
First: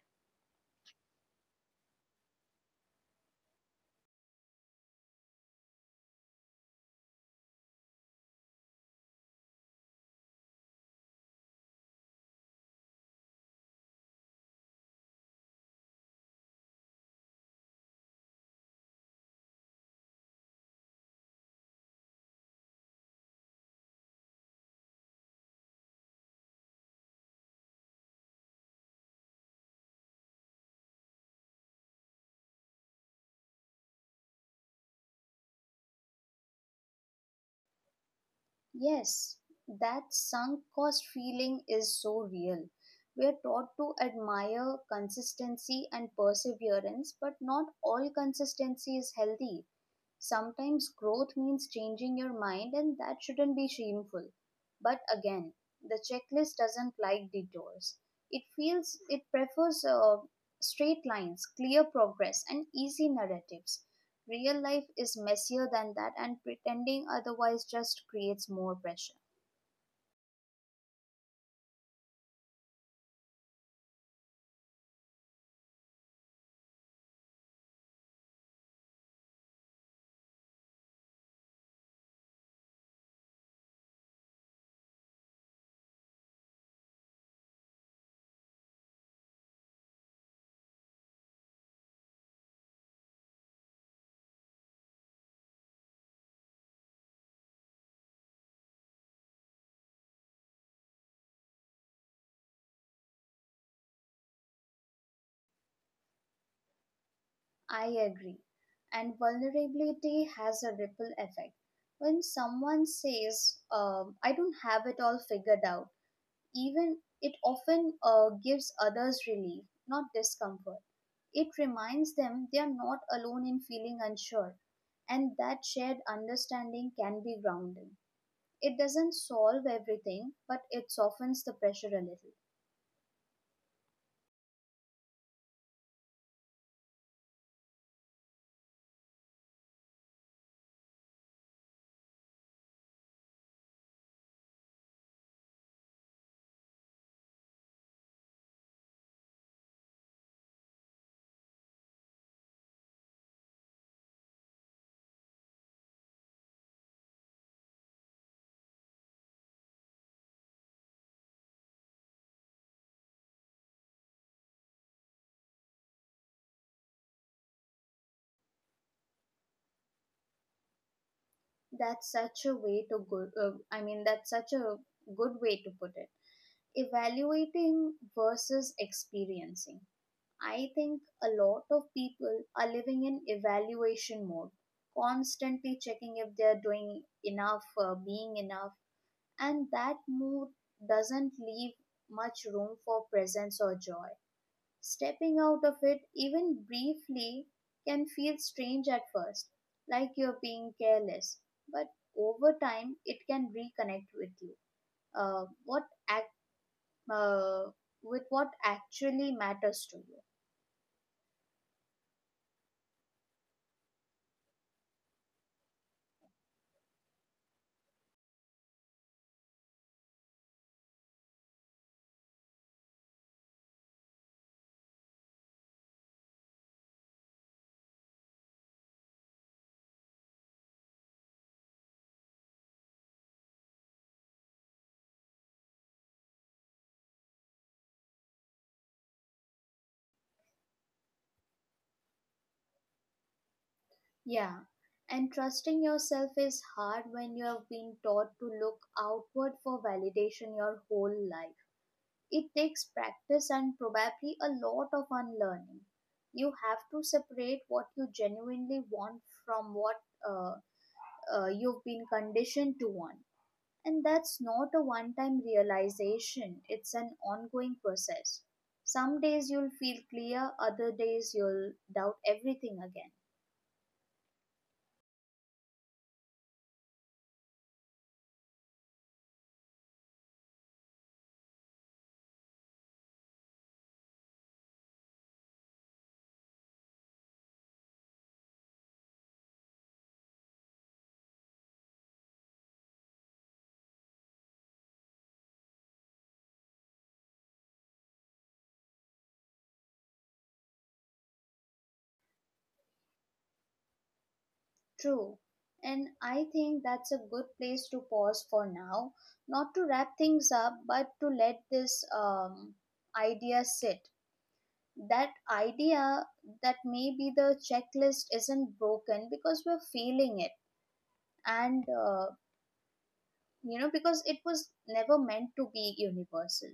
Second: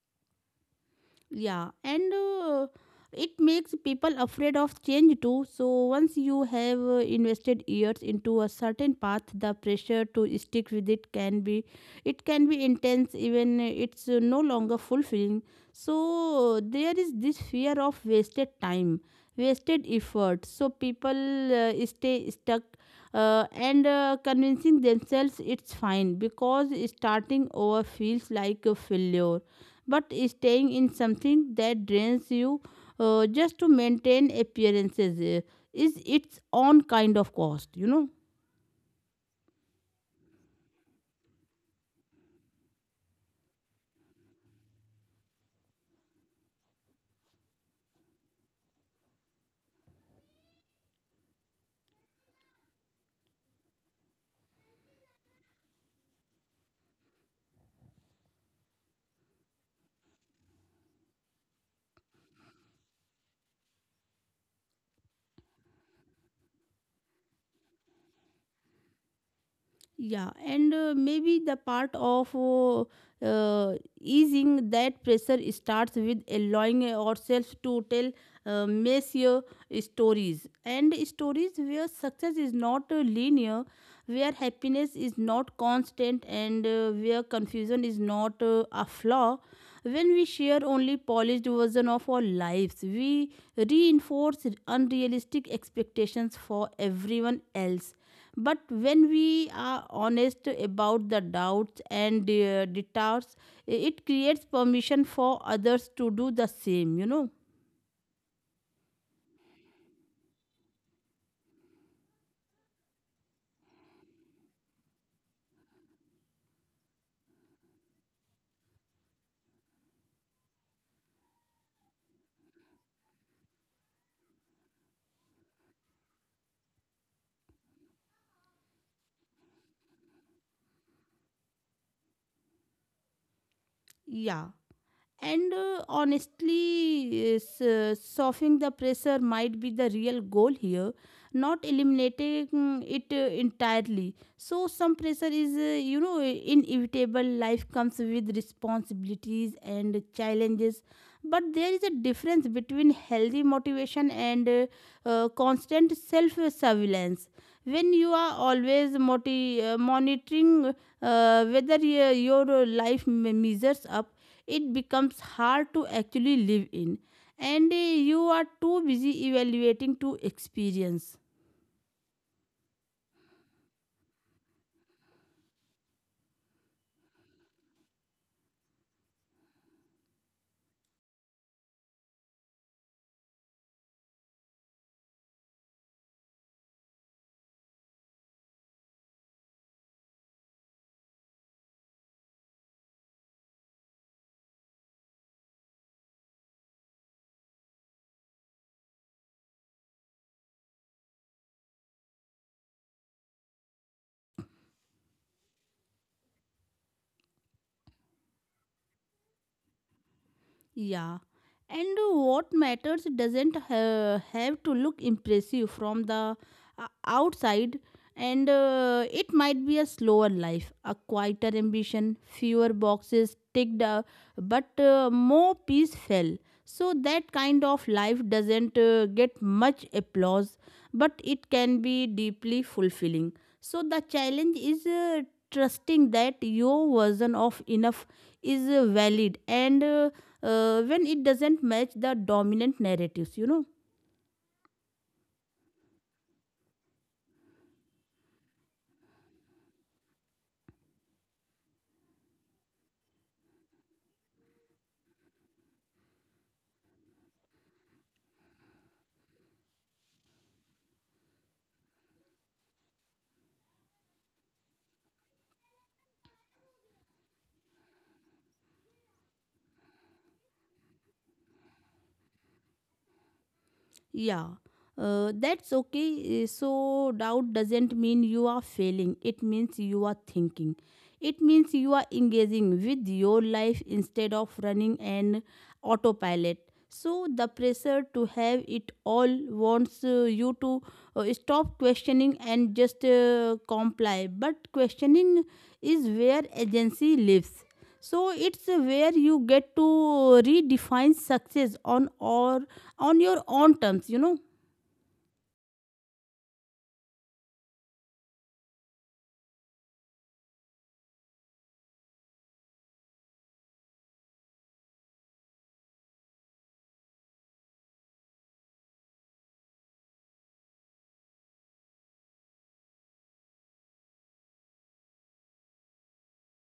Yeah, and it makes people afraid of change too. So once you have invested years into a certain path, the pressure to stick with it can be intense even it's no longer fulfilling. So there is this fear of wasted time, wasted effort. So people stay stuck and convincing themselves it's fine because starting over feels like a failure, but staying in something that drains you just to maintain appearances is its own kind of cost, you know.
Yes, that sunk cost feeling is so real. We are taught to admire consistency and perseverance, but not all consistency is healthy. Sometimes growth means changing your mind, and that shouldn't be shameful. But again, the checklist doesn't like detours. It feels it prefers straight lines, clear progress, and easy narratives. Real life is messier than that, and pretending otherwise just creates more pressure.
Yeah, and maybe the part of uh, easing that pressure starts with allowing ourselves to tell messier stories, and stories where success is not linear, where happiness is not constant, and where confusion is not a flaw. When we share only polished version of our lives, we reinforce unrealistic expectations for everyone else, but when we are honest about the doubts and doubts, it creates permission for others to do the same, you know.
I agree. And vulnerability has a ripple effect. When someone says, "I don't have it all figured out," even it often gives others relief, not discomfort. It reminds them they are not alone in feeling unsure, and that shared understanding can be grounding. It doesn't solve everything, but it softens the pressure a little.
Yeah. And honestly, softening the pressure might be the real goal here, not eliminating it entirely. So, some pressure is, inevitable. Life comes with responsibilities and challenges. But there is a difference between healthy motivation and constant self surveillance. When you are always monitoring whether your life measures up, it becomes hard to actually live in, and you are too busy evaluating to experience.
That's such a way to good. I mean, that's such a good way to put it. Evaluating versus experiencing. I think a lot of people are living in evaluation mode, constantly checking if they're doing enough, being enough, and that mood doesn't leave much room for presence or joy. Stepping out of it, even briefly, can feel strange at first, like you're being careless, but over time, it can reconnect with you. Uh, what act, uh, with what actually matters to you.
Yeah, and what matters doesn't have to look impressive from the outside, and it might be a slower life, a quieter ambition, fewer boxes ticked, but more peaceful. So, that kind of life doesn't get much applause, but it can be deeply fulfilling. So, the challenge is trusting that your version of enough is valid and when it doesn't match the dominant narratives, you know.
Yeah, and trusting yourself is hard when you have been taught to look outward for validation your whole life. It takes practice and probably a lot of unlearning. You have to separate what you genuinely want from what uh, you've been conditioned to want. And that's not a one time realization, it's an ongoing process. Some days you'll feel clear, other days you'll doubt everything again.
Yeah, that's okay. So, doubt doesn't mean you are failing, it means you are thinking. It means you are engaging with your life instead of running an autopilot. So, the pressure to have it all wants you to stop questioning and just comply. But questioning is where agency lives. So, it's where you get to redefine success on or on your own terms, you know.
True. And I think that's a good place to pause for now, not to wrap things up, but to let this idea sit. That idea that maybe the checklist isn't broken because we're feeling it, and you know, because it was never meant to be universal.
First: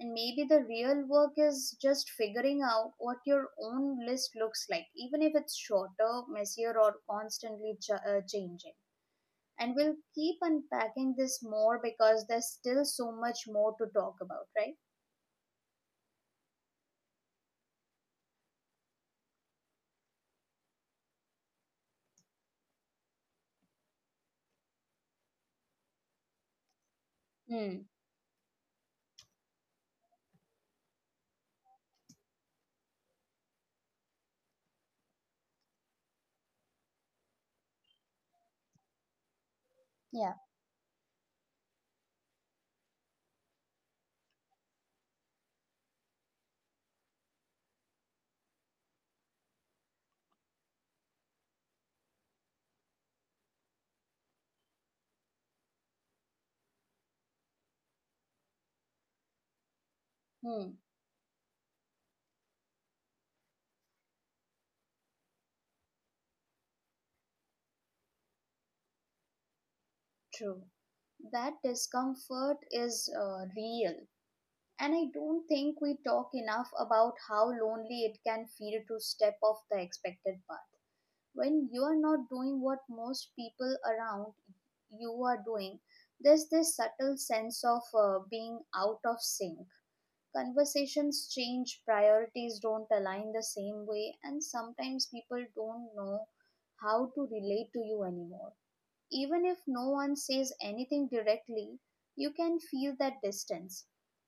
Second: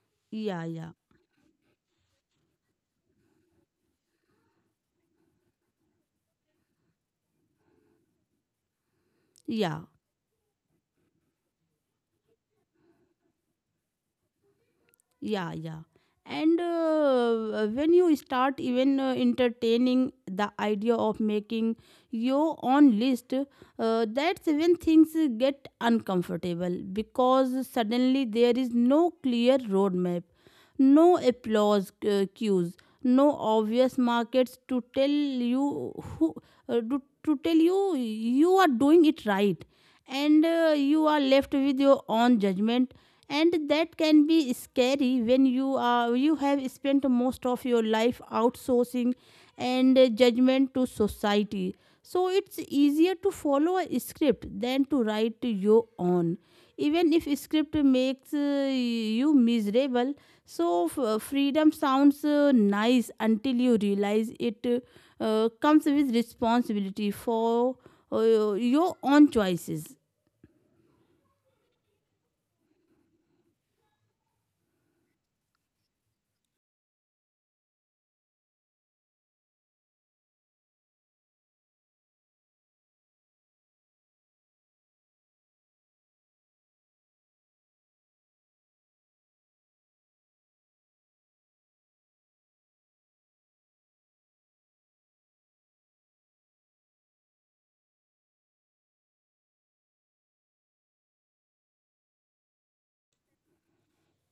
And maybe
Yeah,
the
yeah,
real work is just figuring out what your own list looks like, even if it's shorter, messier, or constantly changing. And
yeah.
we'll keep unpacking this more because there's still so much more to talk about, right?
Yeah, yeah, and when you start even entertaining the idea of making your own list, that's when things get uncomfortable, because
Hmm.
suddenly there is no clear roadmap, no applause cues, no obvious markets to tell you who to tell you you are doing it right,
Yeah.
and you are left with your own judgment. And that can be scary when you have spent most of your life outsourcing and judgment to society, so it's easier to follow a script than to write your own. Even if script makes you miserable,
Hmm,
so freedom sounds nice until you realize it comes with responsibility for your own choices.
true. That discomfort is real. And I don't think we talk enough about how lonely it can feel to step off the expected path. When you are not doing what most people around you are doing, there's this subtle sense of being out of sync. Conversations change, priorities don't align the same way, and sometimes people don't know how to relate to you anymore. Even if no one says anything directly, you can feel that distance,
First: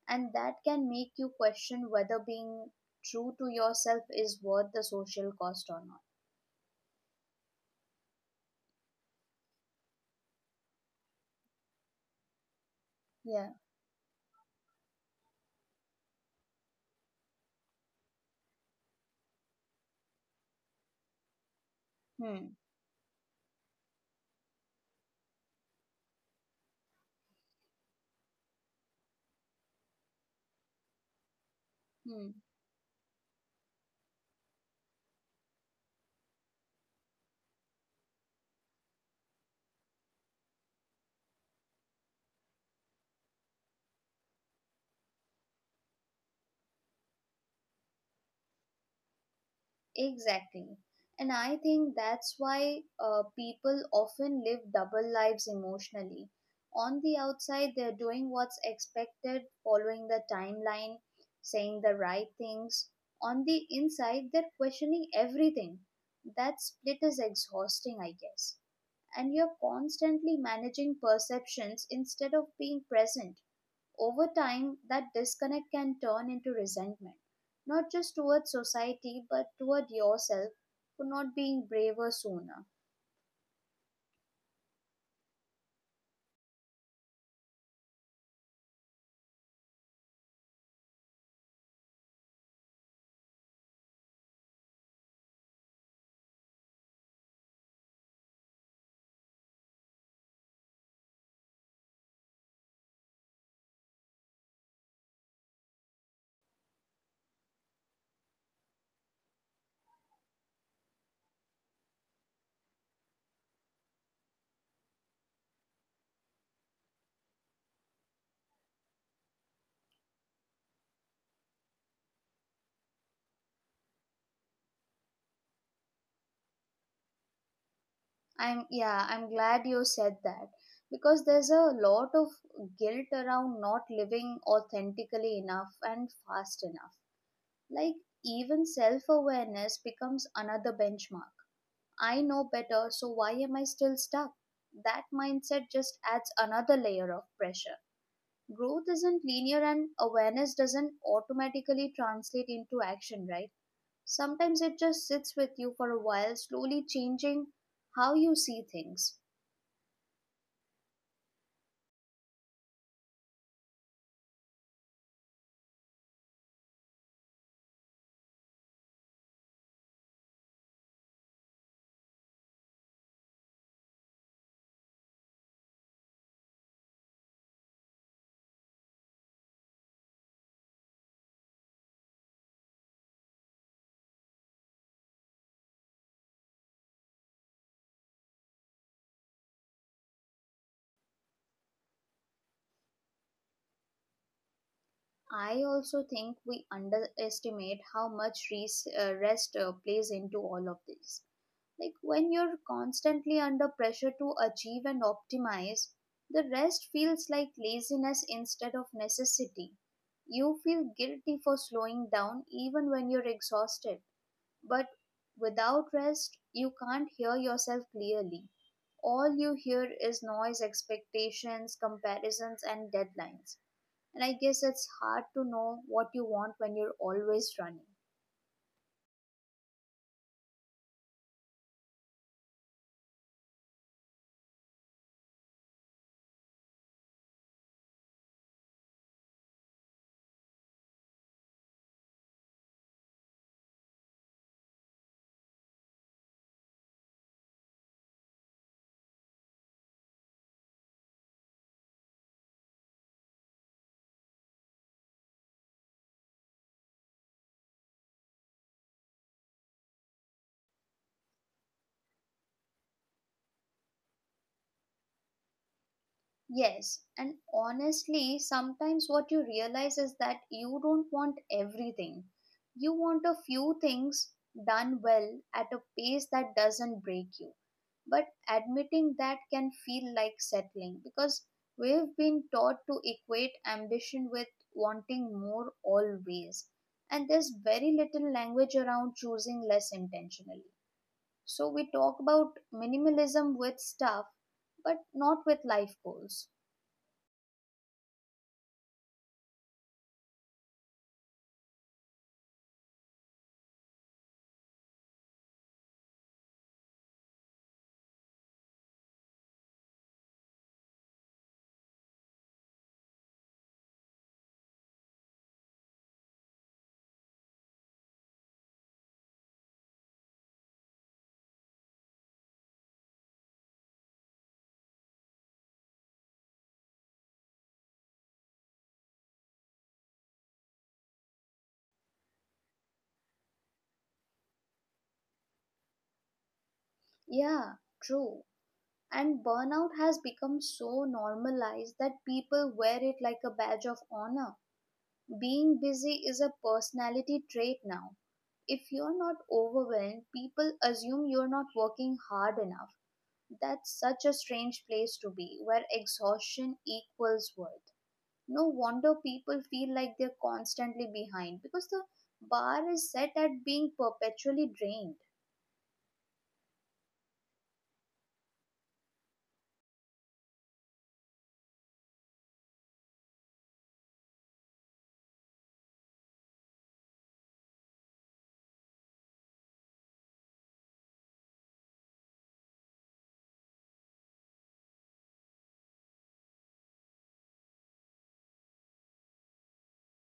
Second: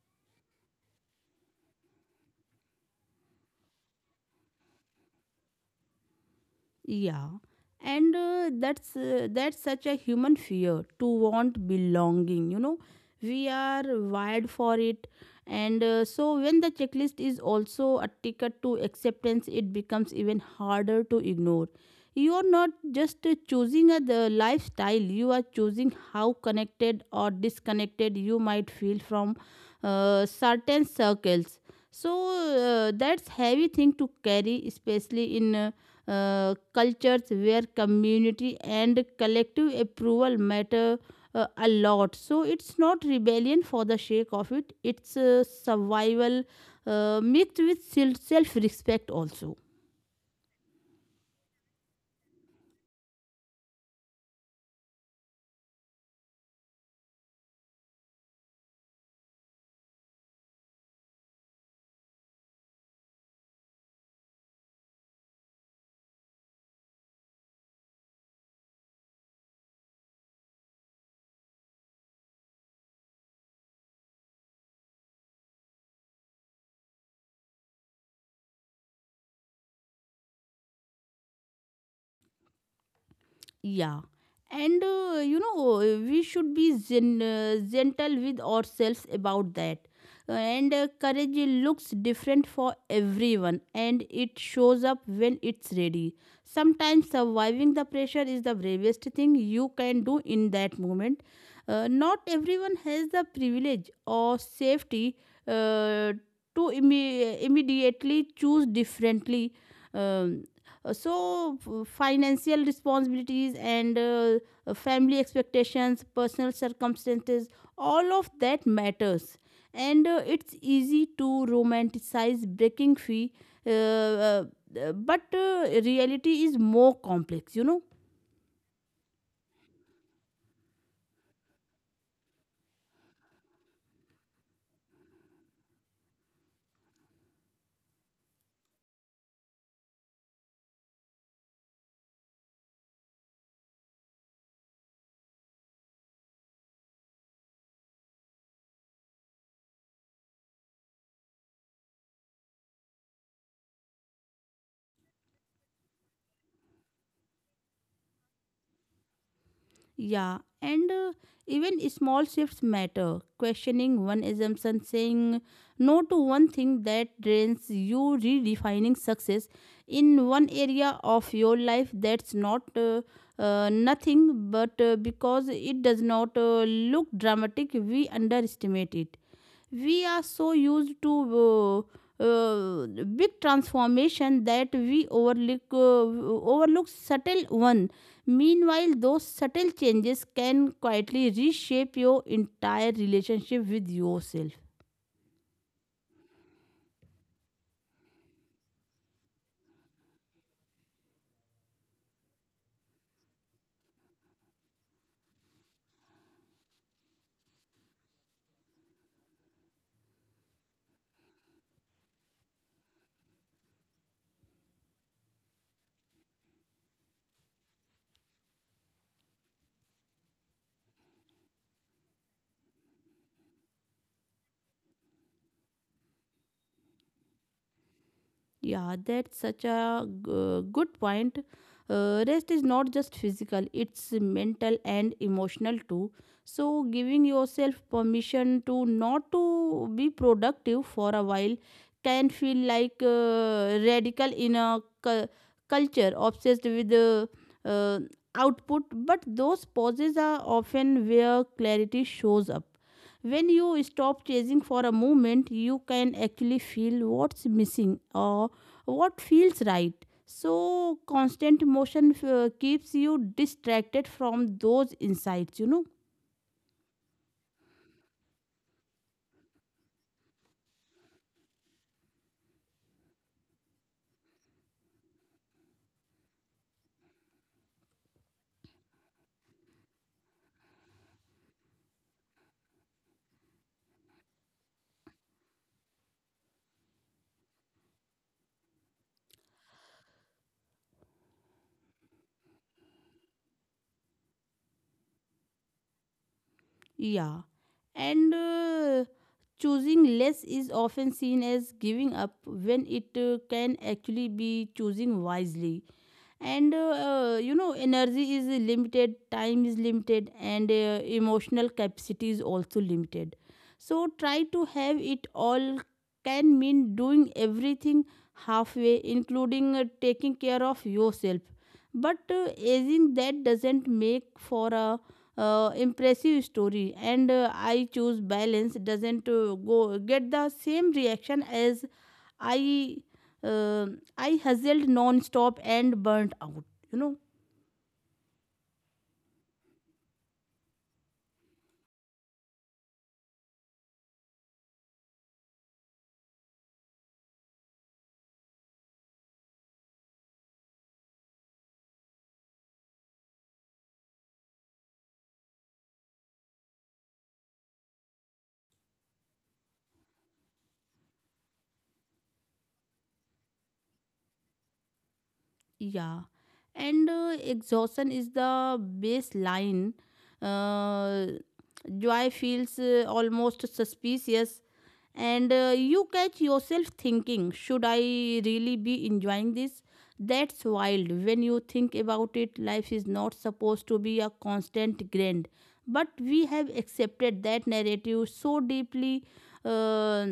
and that can make you question whether being true to yourself is worth the social cost or not.
Yeah, and that's such a human fear, to want belonging. You know, we
Yeah.
are wired for it, and so when the checklist is also a ticket to acceptance, it becomes even harder to ignore. You are
Hmm.
not just choosing a the lifestyle, you are choosing how connected or disconnected you might feel from certain circles,
Hmm.
so that's heavy thing to carry, especially in cultures where community and collective approval matter a lot. So it's not rebellion for the sake of it, it's survival mixed with self respect also.
Exactly. And I think that's why people often live double lives emotionally. On the outside, they're doing what's expected, following the timeline, saying the right things. On the inside, they're questioning everything. That split is exhausting, I guess. And you're constantly managing perceptions instead of being present. Over time, that disconnect can turn into resentment, not just towards society, but toward yourself for not being braver sooner.
Yeah. And we should be gentle with ourselves about that. And courage looks different for everyone, and it shows up when it's ready. Sometimes surviving the pressure is the bravest thing you can do in that moment. Not everyone has the privilege or safety uh, to immediately choose differently. Um, so financial responsibilities and family expectations, personal circumstances, all of that matters. And it's easy to romanticize breaking free, uh, uh, but reality is more complex, you know.
I'm glad you said that because there's a lot of guilt around not living authentically enough and fast enough. Like, even self awareness becomes another benchmark. I know better, so why am I still stuck? That mindset just adds another layer of pressure. Growth isn't linear and awareness doesn't automatically translate into action, right? Sometimes it just sits with you for a while, slowly changing how you see things.
Yeah, and even small shifts matter. Questioning one assumption, saying no to one thing that drains you, redefining success in one area of your life, that's not nothing, but because it does not look dramatic, we underestimate it. We are so used to uh, uh, big transformation that we overlook subtle one. Meanwhile those subtle changes can quietly reshape your entire relationship with yourself.
I also think we underestimate how much rest plays into all of this. Like when you're constantly under pressure to achieve and optimize, the rest feels like laziness instead of necessity. You feel guilty for slowing down even when you're exhausted. But without rest, you can't hear yourself clearly. All you hear is noise, expectations, comparisons, and deadlines. And I guess it's hard to know what you want when you're always running.
Yeah, that's such a good point. Rest is not just physical, it's mental and emotional too. So, giving yourself permission to not to be productive for a while can feel like radical in a culture obsessed with uh, output, but those pauses are often where clarity shows up. When you stop chasing for a moment, you can actually feel what's missing or what feels right. So, constant motion keeps you distracted from those insights, you know.
Yes, and honestly, sometimes what you realize is that you don't want everything. You want a few things done well at a pace that doesn't break you. But admitting that can feel like settling because we've been taught to equate ambition with wanting more always. And there's very little language around choosing less intentionally. So we talk about minimalism with stuff but not with life goals.
Yeah. And choosing less is often seen as giving up when it can actually be choosing wisely. And you know, energy is limited, time is limited, and emotional capacity is also limited. So try to have it all can mean doing everything halfway, including taking care of yourself. But uh, aging that doesn't make for a impressive story, and I choose balance doesn't go get the same reaction as I uh, I hustled non-stop and burnt out. You know,
Yeah, true. And burnout has become so normalized that people wear it like a badge of honor. Being busy is a personality trait now. If you're not overwhelmed, people assume you're not working hard enough. That's such a strange place to be, where exhaustion equals worth. No wonder people feel like they're constantly behind because the bar is set at being perpetually drained.
yeah. And Exhaustion is the baseline. Uh, Joy feels almost suspicious, and you catch yourself thinking, should I really be enjoying this? That's wild. When you think about it, life is not supposed to be a constant grind. But we have accepted that narrative so deeply uh, uh,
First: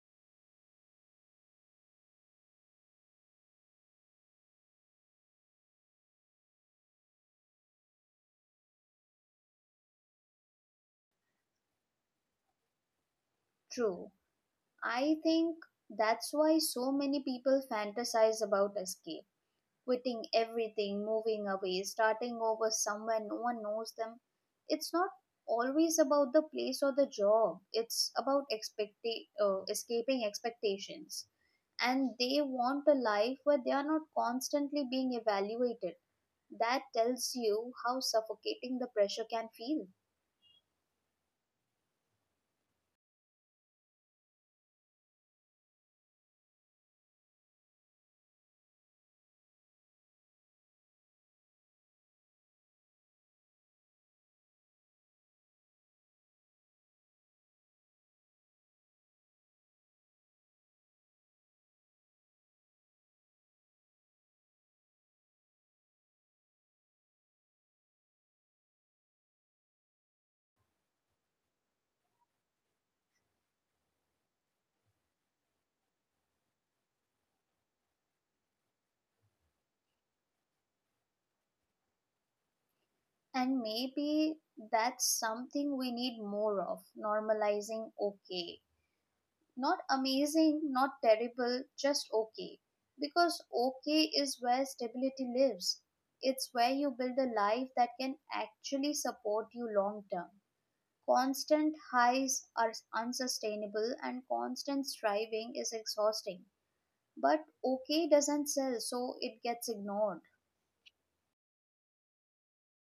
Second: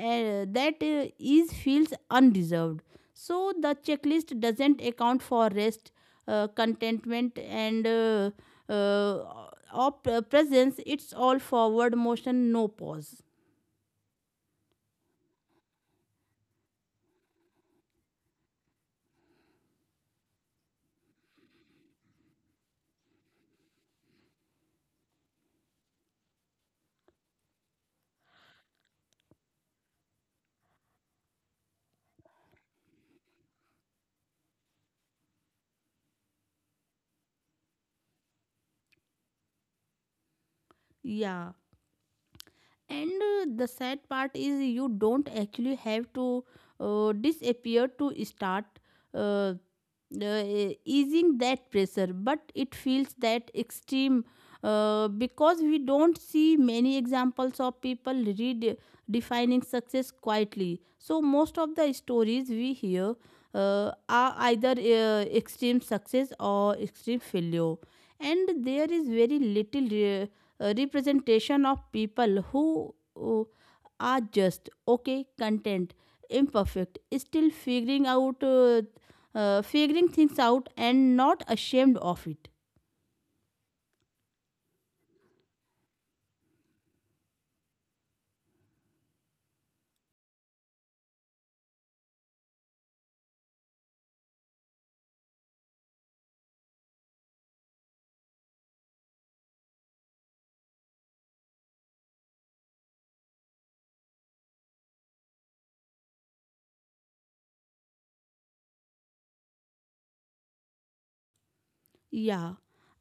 that ease feels undeserved. So the checklist doesn't account for rest, contentment, and uh, presence. It's all forward motion, no pause.
True. I think that's why so many people fantasize about escape, quitting everything, moving away, starting over somewhere no one knows them. It's not always about the place or the job. It's about escaping expectations. And they want a life where they are not constantly being evaluated. That tells you how suffocating the pressure can feel.
Yeah. And the sad part is you don't actually have to disappear to start uh, uh, easing that pressure, but it feels that extreme because we don't see many examples of people redefining success quietly. So most of the stories we hear are either extreme success or extreme failure, and there is very little representation of people who uh, are just okay, content, imperfect, still figuring out figuring things out and not ashamed of it.
And maybe that's something we need more of, normalizing okay. Not amazing, not terrible, just okay. Because okay is where stability lives. It's where you build a life that can actually support you long term. Constant highs are unsustainable and constant striving is exhausting. But okay doesn't sell, so it gets ignored.
Yeah.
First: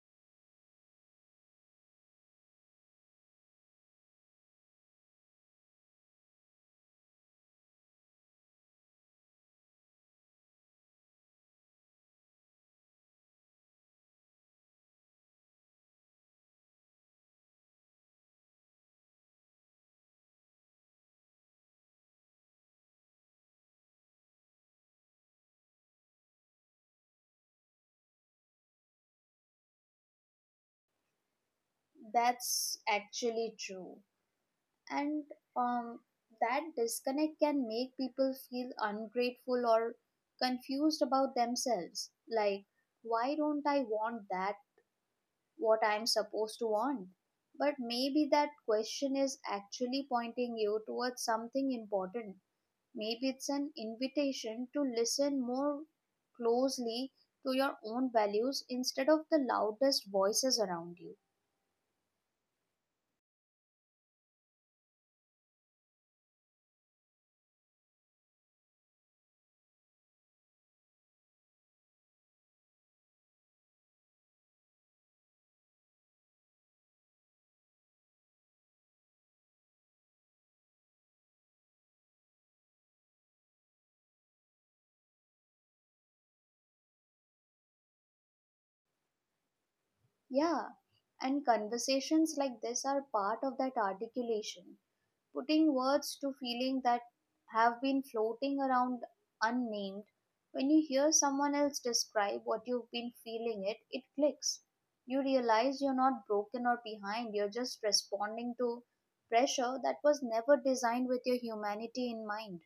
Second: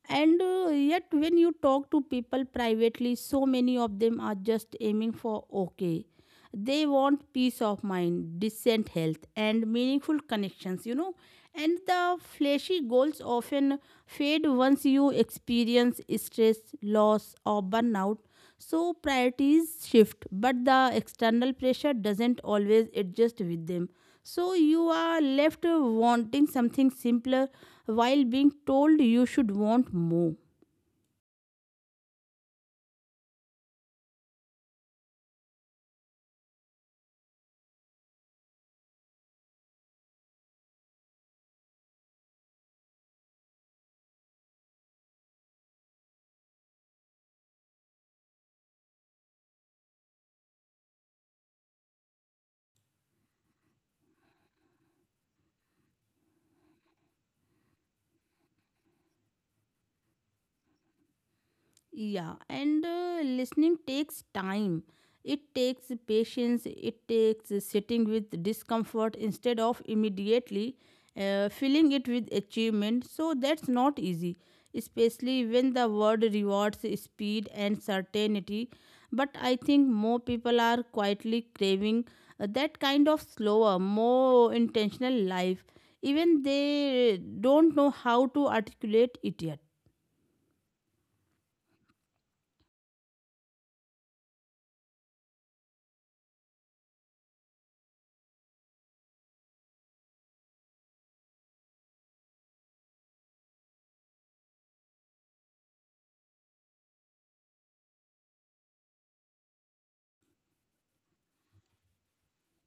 And yet, when you talk to people privately, so many of them are just aiming for okay. They want peace of mind, decent health, and meaningful connections, you know. And the flashy goals often fade once you experience stress, loss, or burnout. So priorities shift, but the external pressure doesn't always adjust with them. So you are left wanting something simpler while being told you should want more.
That's actually true. And um, that disconnect can make people feel ungrateful or confused about themselves, like, why don't I want that, what I'm supposed to want? But maybe that question is actually pointing you towards something important. Maybe it's an invitation to listen more closely to your own values instead of the loudest voices around you.
Yeah, and listening takes time. It takes patience. It takes sitting with discomfort instead of immediately filling it with achievement. So that's not easy, especially when the world rewards speed and certainty. But I think more people are quietly craving that kind of slower, more intentional life, even they don't know how to articulate it yet.
Yeah, and conversations like this are part of that articulation, putting words to feeling that have been floating around unnamed. When you hear someone else describe what you've been feeling it, it clicks. You realize you're not broken or behind, you're just responding to pressure that was never designed with your humanity in mind.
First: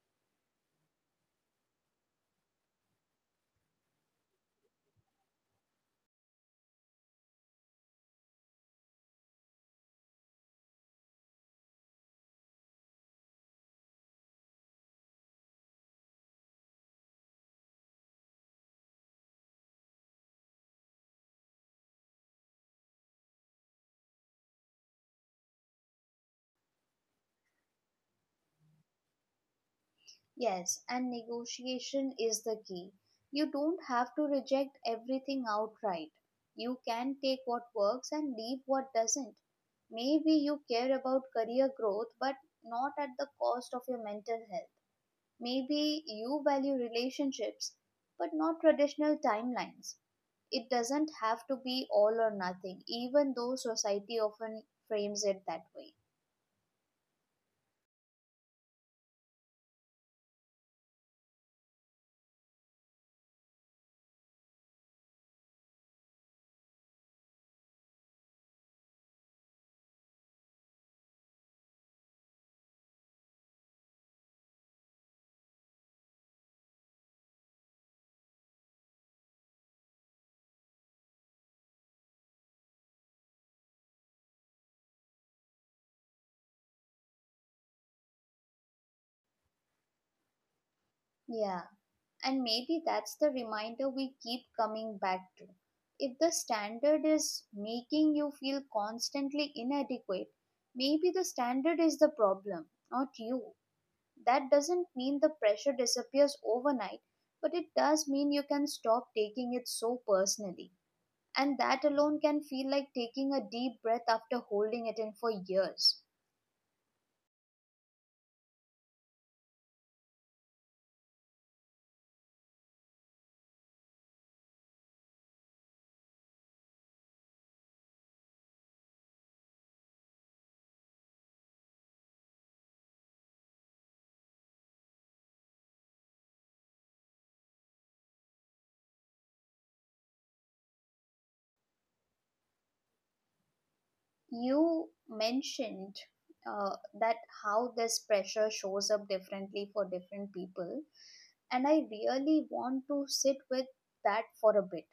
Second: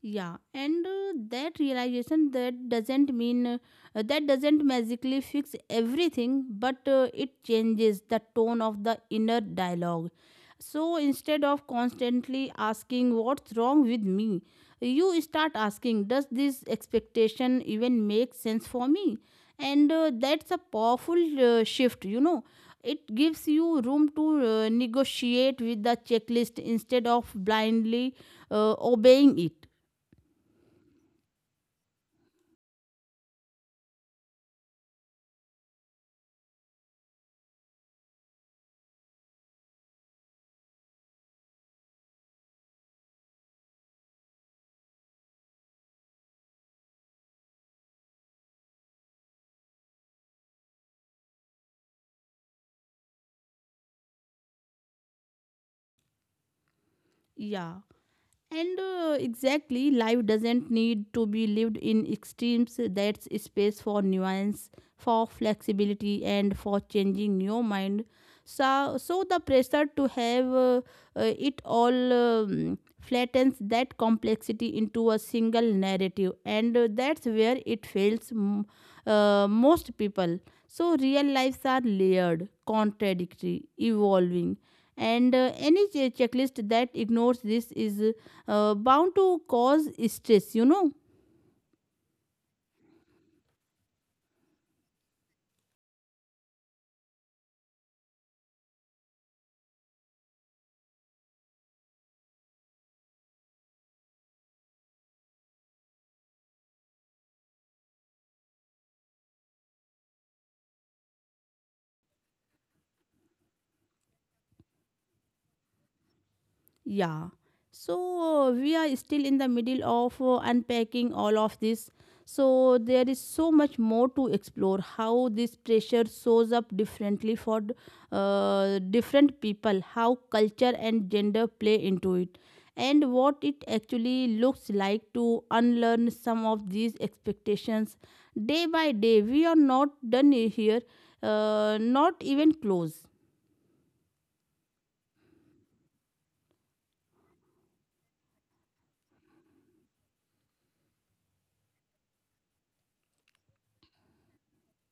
Yeah, and that realization that doesn't mean that doesn't magically fix everything, but it changes the tone of the inner dialogue. So instead of constantly asking what's wrong with me, you start asking does this expectation even make sense for me, and that's a powerful shift, you know. It gives you room to negotiate with the checklist instead of blindly obeying it.
Yes, and negotiation is the key. You don't have to reject everything outright. You can take what works and leave what doesn't. Maybe you care about career growth, but not at the cost of your mental health. Maybe you value relationships, but not traditional timelines. It doesn't have to be all or nothing, even though society often frames it that way.
呀 And exactly, life doesn't need to be lived in extremes. That's space for nuance, for flexibility, and for changing your mind. So the pressure to have it all flattens that complexity into a single narrative, and that's where it fails most people. So real lives are layered, contradictory, evolving, and any checklist that ignores this is bound to cause stress, you know.
Yeah. And maybe that's the reminder we keep coming back to. If the standard is making you feel constantly inadequate, maybe the standard is the problem, not you. That doesn't mean the pressure disappears overnight, but it does mean you can stop taking it so personally. And that alone can feel like taking a deep breath after holding it in for years.
Yeah. So we are still in the middle of unpacking all of this. So there is so much more to explore: how this pressure shows up differently for different people, how culture and gender play into it, and what it actually looks like to unlearn some of these expectations day by day. We are not done here, not even close.
You mentioned uh, that how this pressure shows up differently for different people, and I really want to sit with that for a bit,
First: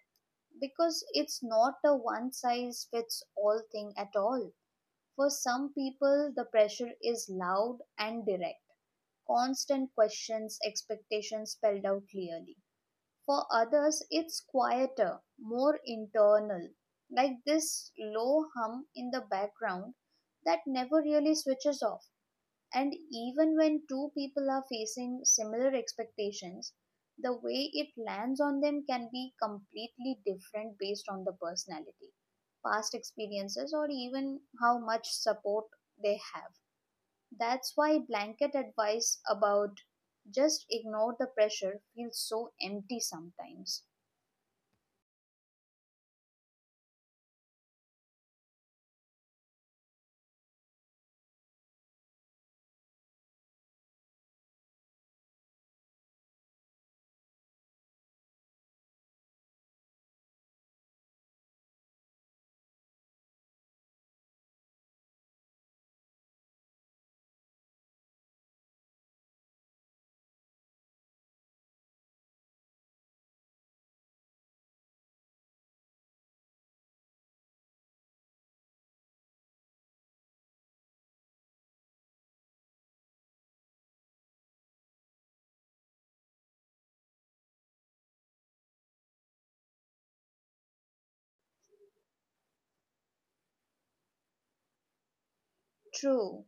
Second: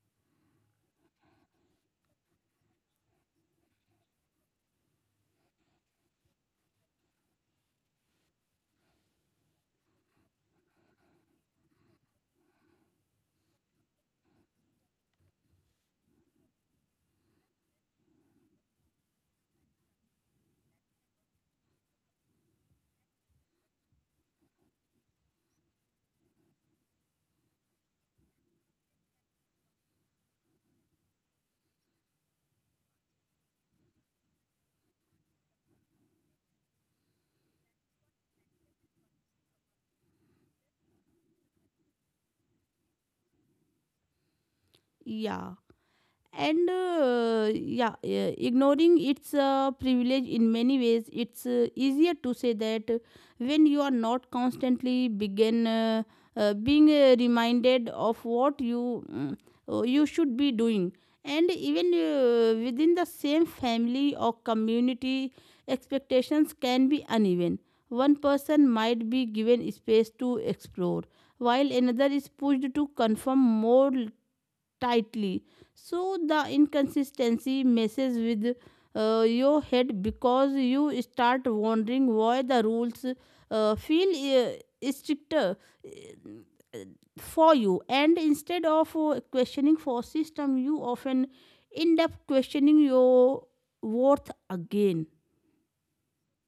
because it's not a one size fits all thing at all. For some people, the pressure is loud and direct, constant questions, expectations spelled out clearly. For others, it's quieter, more internal, like this low hum in the background that never really switches off. And even when two people are facing similar expectations, the way it lands on them can be completely different based on the personality, past experiences, or even how much support they have. That's why blanket advice about just ignore the pressure feels so empty sometimes.
Yeah. And ignoring its privilege in many ways. It's easier to say that when you are not constantly begin being reminded of what you you should be doing. And even within the same family or community, expectations can be uneven. One person might be given space to explore while another is pushed to conform more tightly. So the inconsistency messes with your head, because you start wondering why the rules feel stricter for you, and instead of questioning for system, you often end up questioning your worth again.
True.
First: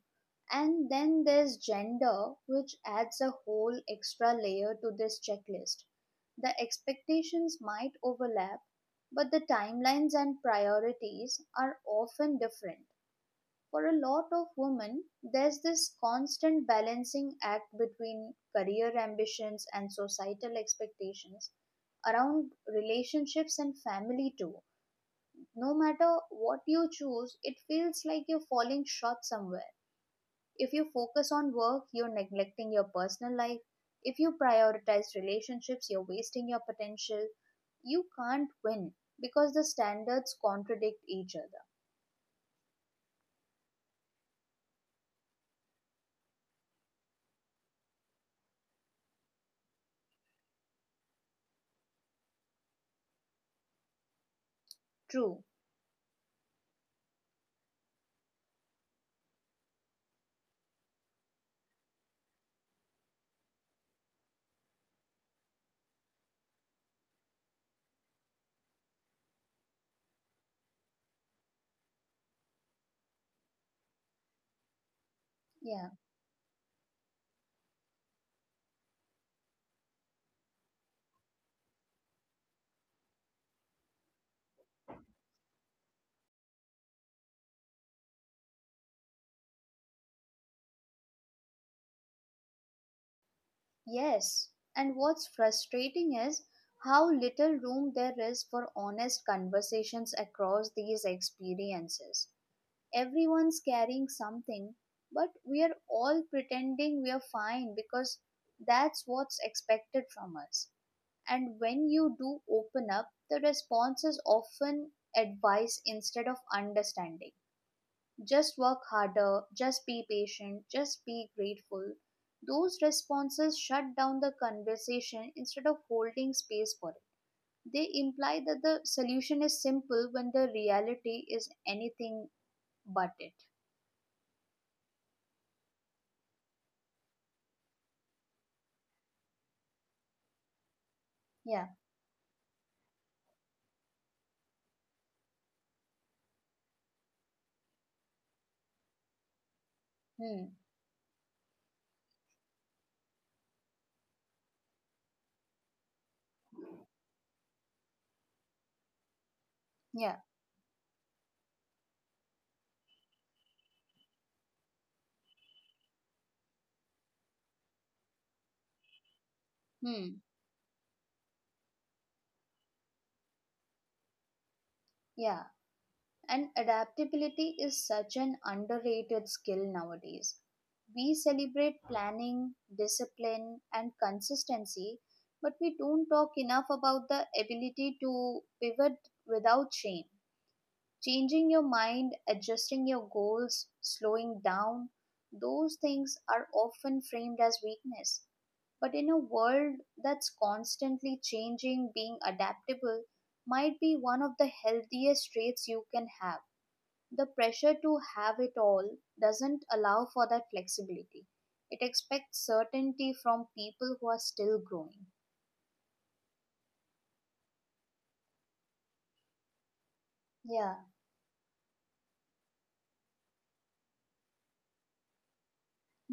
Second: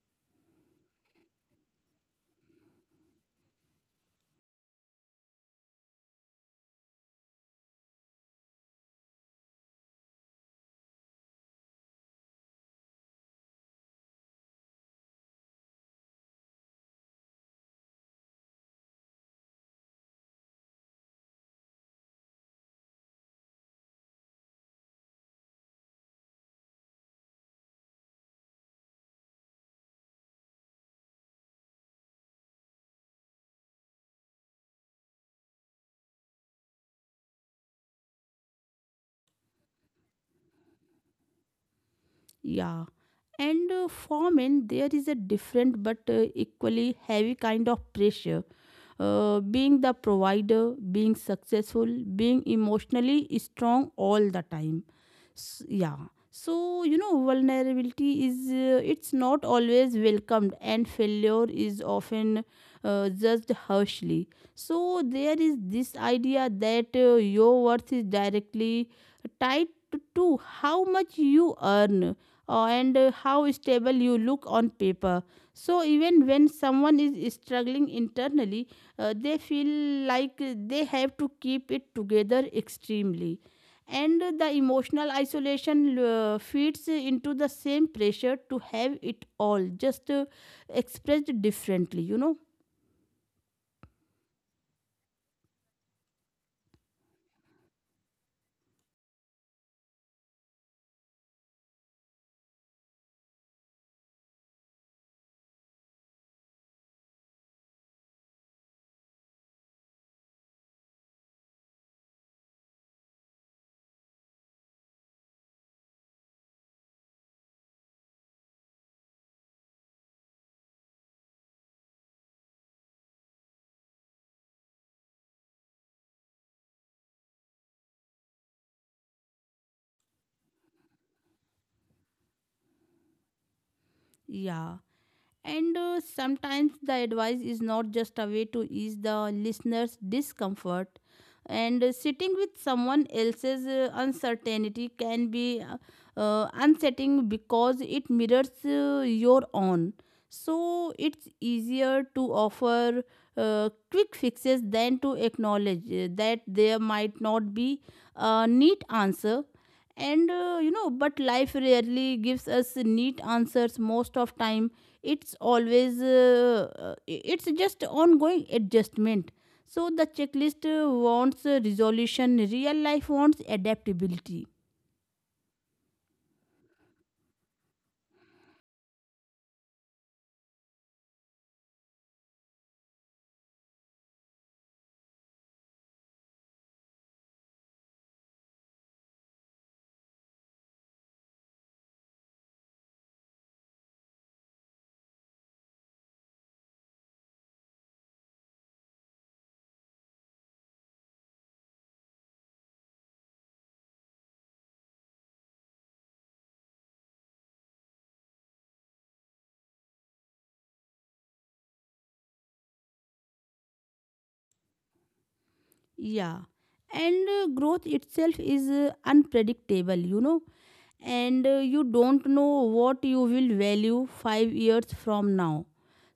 And then there's gender, which adds a whole extra layer to this checklist. The expectations might overlap, but the timelines and priorities are often different. For a lot of women, there's this constant balancing act between career ambitions and societal expectations around relationships and family too. No matter what you choose, it feels like you're falling short somewhere. If you focus on work, you're neglecting your personal life. If you prioritize relationships, you're wasting your potential. You can't win because the standards contradict each other.
Yeah. And for men, there is a different but equally heavy kind of pressure. Being the provider, being successful, being emotionally strong all the time.
True.
Yeah. So, you know, vulnerability is, it's not always welcomed, and failure is often judged harshly. So there is this idea that your worth is directly tied to how much you earn and how stable you look on paper. So
Yeah.
even when someone is struggling internally, they feel like they have to keep it together extremely. And the emotional isolation feeds into the same pressure to have it all, just expressed differently, you know?
Yes. And what's frustrating is how little room there is for honest conversations across these experiences. Everyone's carrying something, but we are all pretending we are fine because that's what's expected from us. And when you do open up, the response is often advice instead of understanding. Just work harder, just be patient, just be grateful. Those responses shut down the conversation instead of holding space for it. They imply that the solution is simple when the reality is anything but it.
Yeah. And sometimes the advice is not just a way to ease the listener's discomfort.
Yeah.
And sitting with someone else's uncertainty can be unsettling because it mirrors your own.
Hmm.
So it's easier to offer quick fixes than to acknowledge that there might not be a neat answer.
Yeah.
And you know, but life rarely gives us neat answers most of time. It's always it's just ongoing adjustment. So the
Hmm.
checklist wants resolution, real life wants adaptability.
Yeah. And adaptability is such an underrated skill nowadays. We celebrate planning, discipline, and consistency, but we don't talk enough about the ability to pivot without shame. Changing your mind, adjusting your goals, slowing down, those things are often framed as weakness. But in a world that's constantly changing, being adaptable might be one of the healthiest traits you can have. The pressure to have it all doesn't allow for that flexibility. It expects certainty from people who are still growing.
Yeah, and growth itself is unpredictable, you know.
Yeah.
And you don't know what you will value 5 years from now.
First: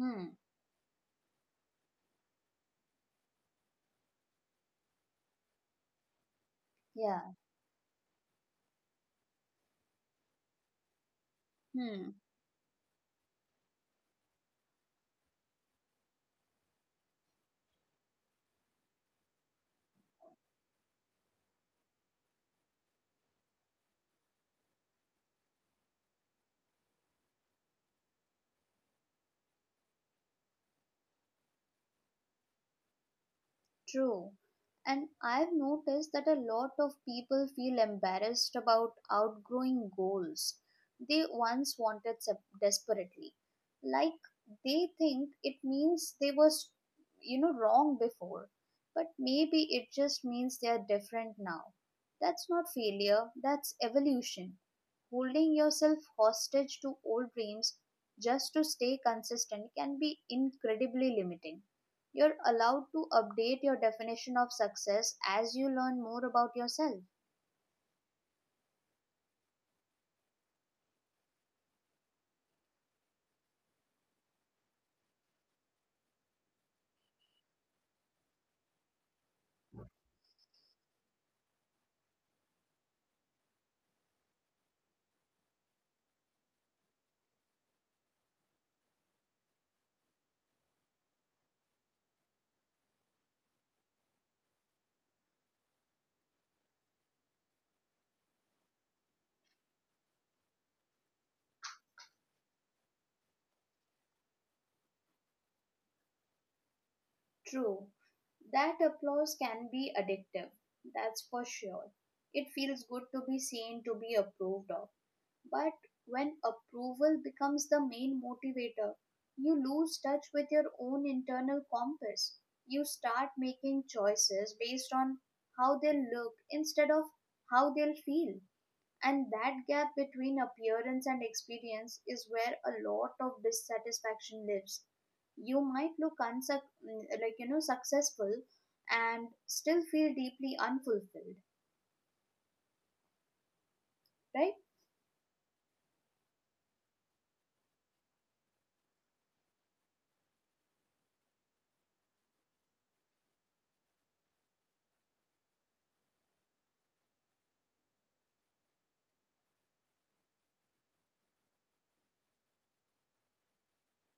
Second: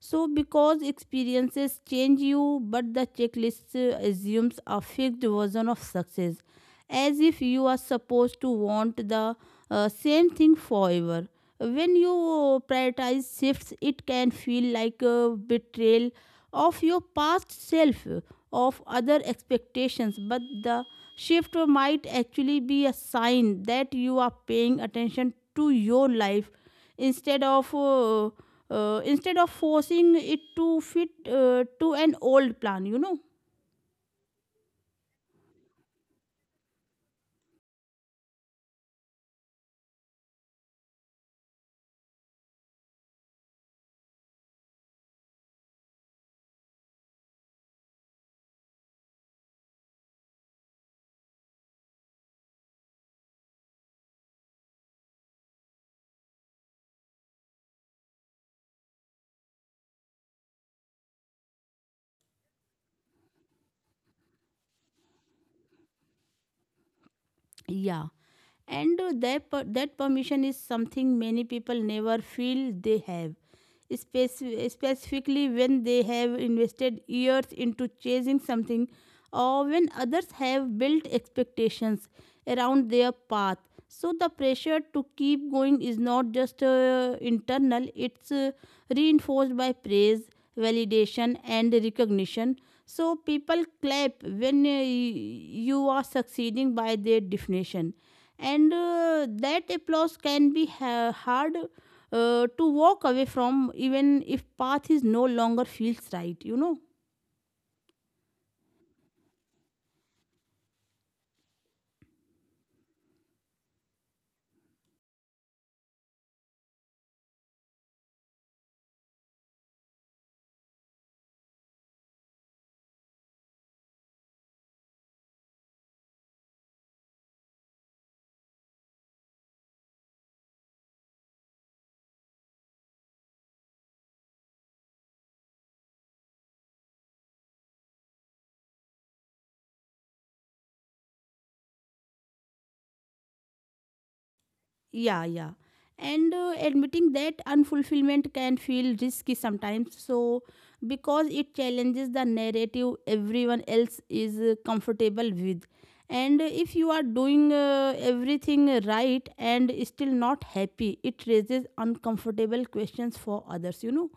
So because experiences change you, but the checklist assumes a fixed version of success, as
Yeah.
if you are supposed to want the same thing forever. When you
Hmm.
prioritize shifts, it can feel like a betrayal of your past self, of other expectations. But the shift might actually be a sign that you are paying attention to your life instead of uh, instead of forcing it to fit to an old plan. You know.
True. And I've noticed that a lot of people feel embarrassed about outgrowing goals they once wanted desperately. Like they think it means they were, wrong before. But maybe it just means they are different now. That's not failure, that's evolution. Holding yourself hostage to old dreams just to stay consistent can be incredibly limiting. You're allowed to update your definition of success as you learn more about yourself.
Yeah. And that permission is something many people never feel they have. Specifically when they have invested years into chasing something, or when others have built expectations around their path. So the pressure to keep going is not just internal, it's reinforced by praise, validation, and recognition. So people clap when you are succeeding by their definition, and that applause can be hard to walk away from, even if path is no longer feels right, you know.
True, that applause can be addictive, that's for sure. It feels good to be seen, to be approved of. But when approval becomes the main motivator, you lose touch with your own internal compass. You start making choices based on how they'll look instead of how they'll feel. And that gap between appearance and experience is where a lot of dissatisfaction lives. You might look successful and still feel deeply unfulfilled, right?
Yeah, yeah. And admitting that unfulfillment can feel risky sometimes. So because it challenges the narrative everyone else is comfortable with, and if you are doing everything right and still not happy, it raises uncomfortable questions for others, you know.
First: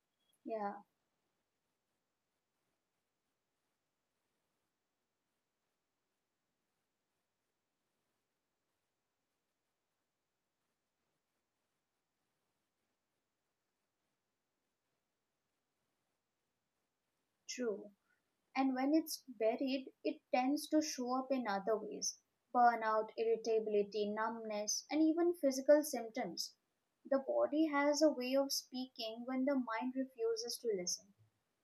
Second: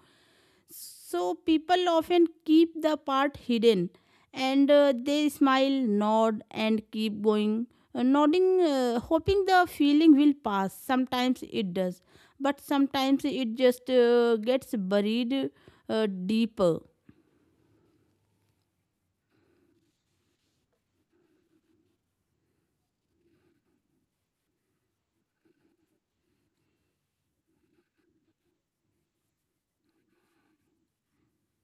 Yeah,
So people often keep the part hidden, and they smile, nod, and keep going, nodding, hoping the feeling will pass. Sometimes it does, but sometimes it just gets buried deeper.
true. And when it's buried, it tends to show up in other ways: burnout, irritability, numbness, and even physical symptoms. The body has a way of speaking when the mind refuses to listen.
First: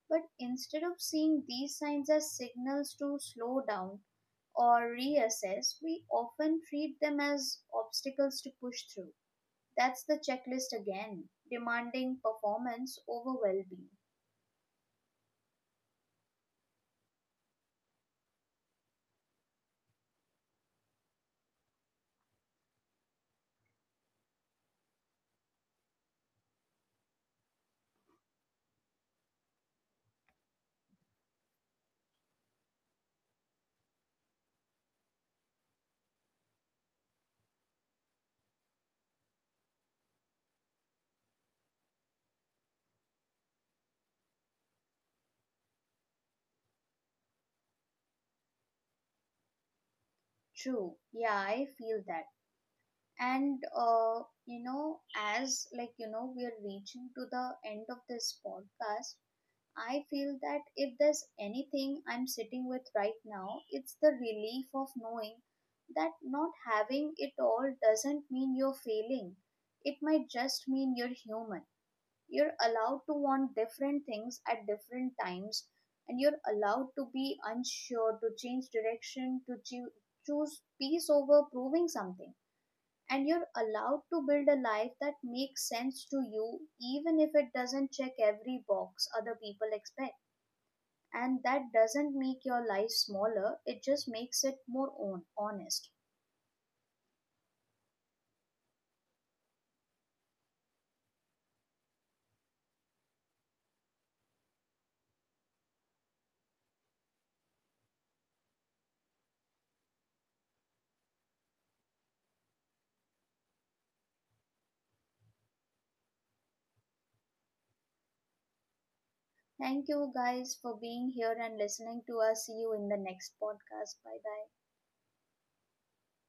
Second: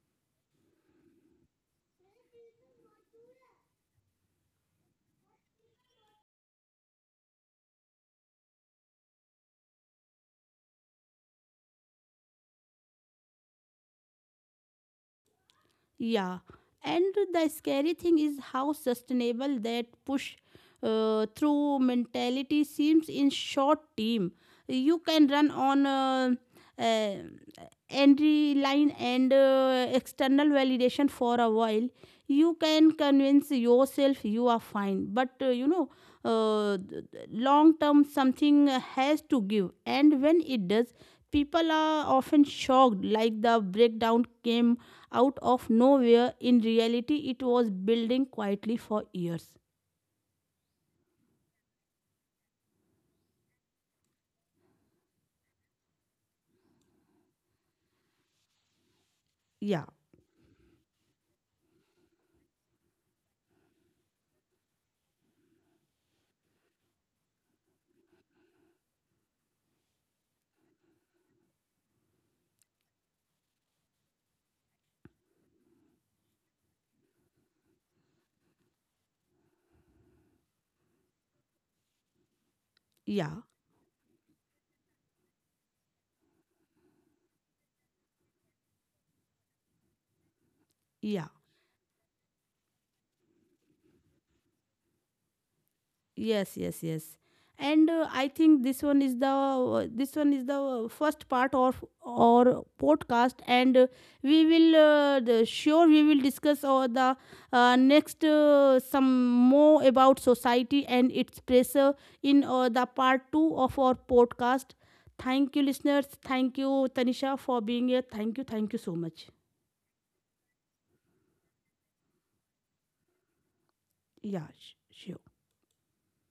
But instead of seeing these signs as signals to slow down or reassess, we often treat them as obstacles to push through. That's the checklist again, demanding performance over well being.
Yeah, and the scary thing is how sustainable that push through mentality seems in short team. You can run on uh, entry line and external validation for a while. You can convince yourself you are fine, but you know, uh, long term something has to give, and when it does, people are often shocked, like the breakdown came out of nowhere. In reality, it was building quietly for years.
True, yeah, I feel that. And you know, as we are reaching to the end of this podcast,
Yeah,
I feel that if there's anything I'm sitting with right now, it's the relief of knowing that not having it all doesn't mean you're failing. It might just mean you're human. You're allowed to want different things at different times, and you're allowed to be unsure, to change direction, to choose peace over proving something. And
yeah,
you're allowed to build a life that makes sense to you, even if it doesn't check every box other people expect.
yeah.
And that doesn't make your life smaller, it just makes it more honest.
Yes, yes, yes. And I think this one is the first part of our podcast, and sure we will discuss or the next some more about society and its pressure in the part two of our podcast. Thank you, listeners. Thank you, Tanisha, for being here. Thank you. Thank you so much.
Thank you guys for being here and listening to us. See you in the next podcast. Bye bye.
呀，学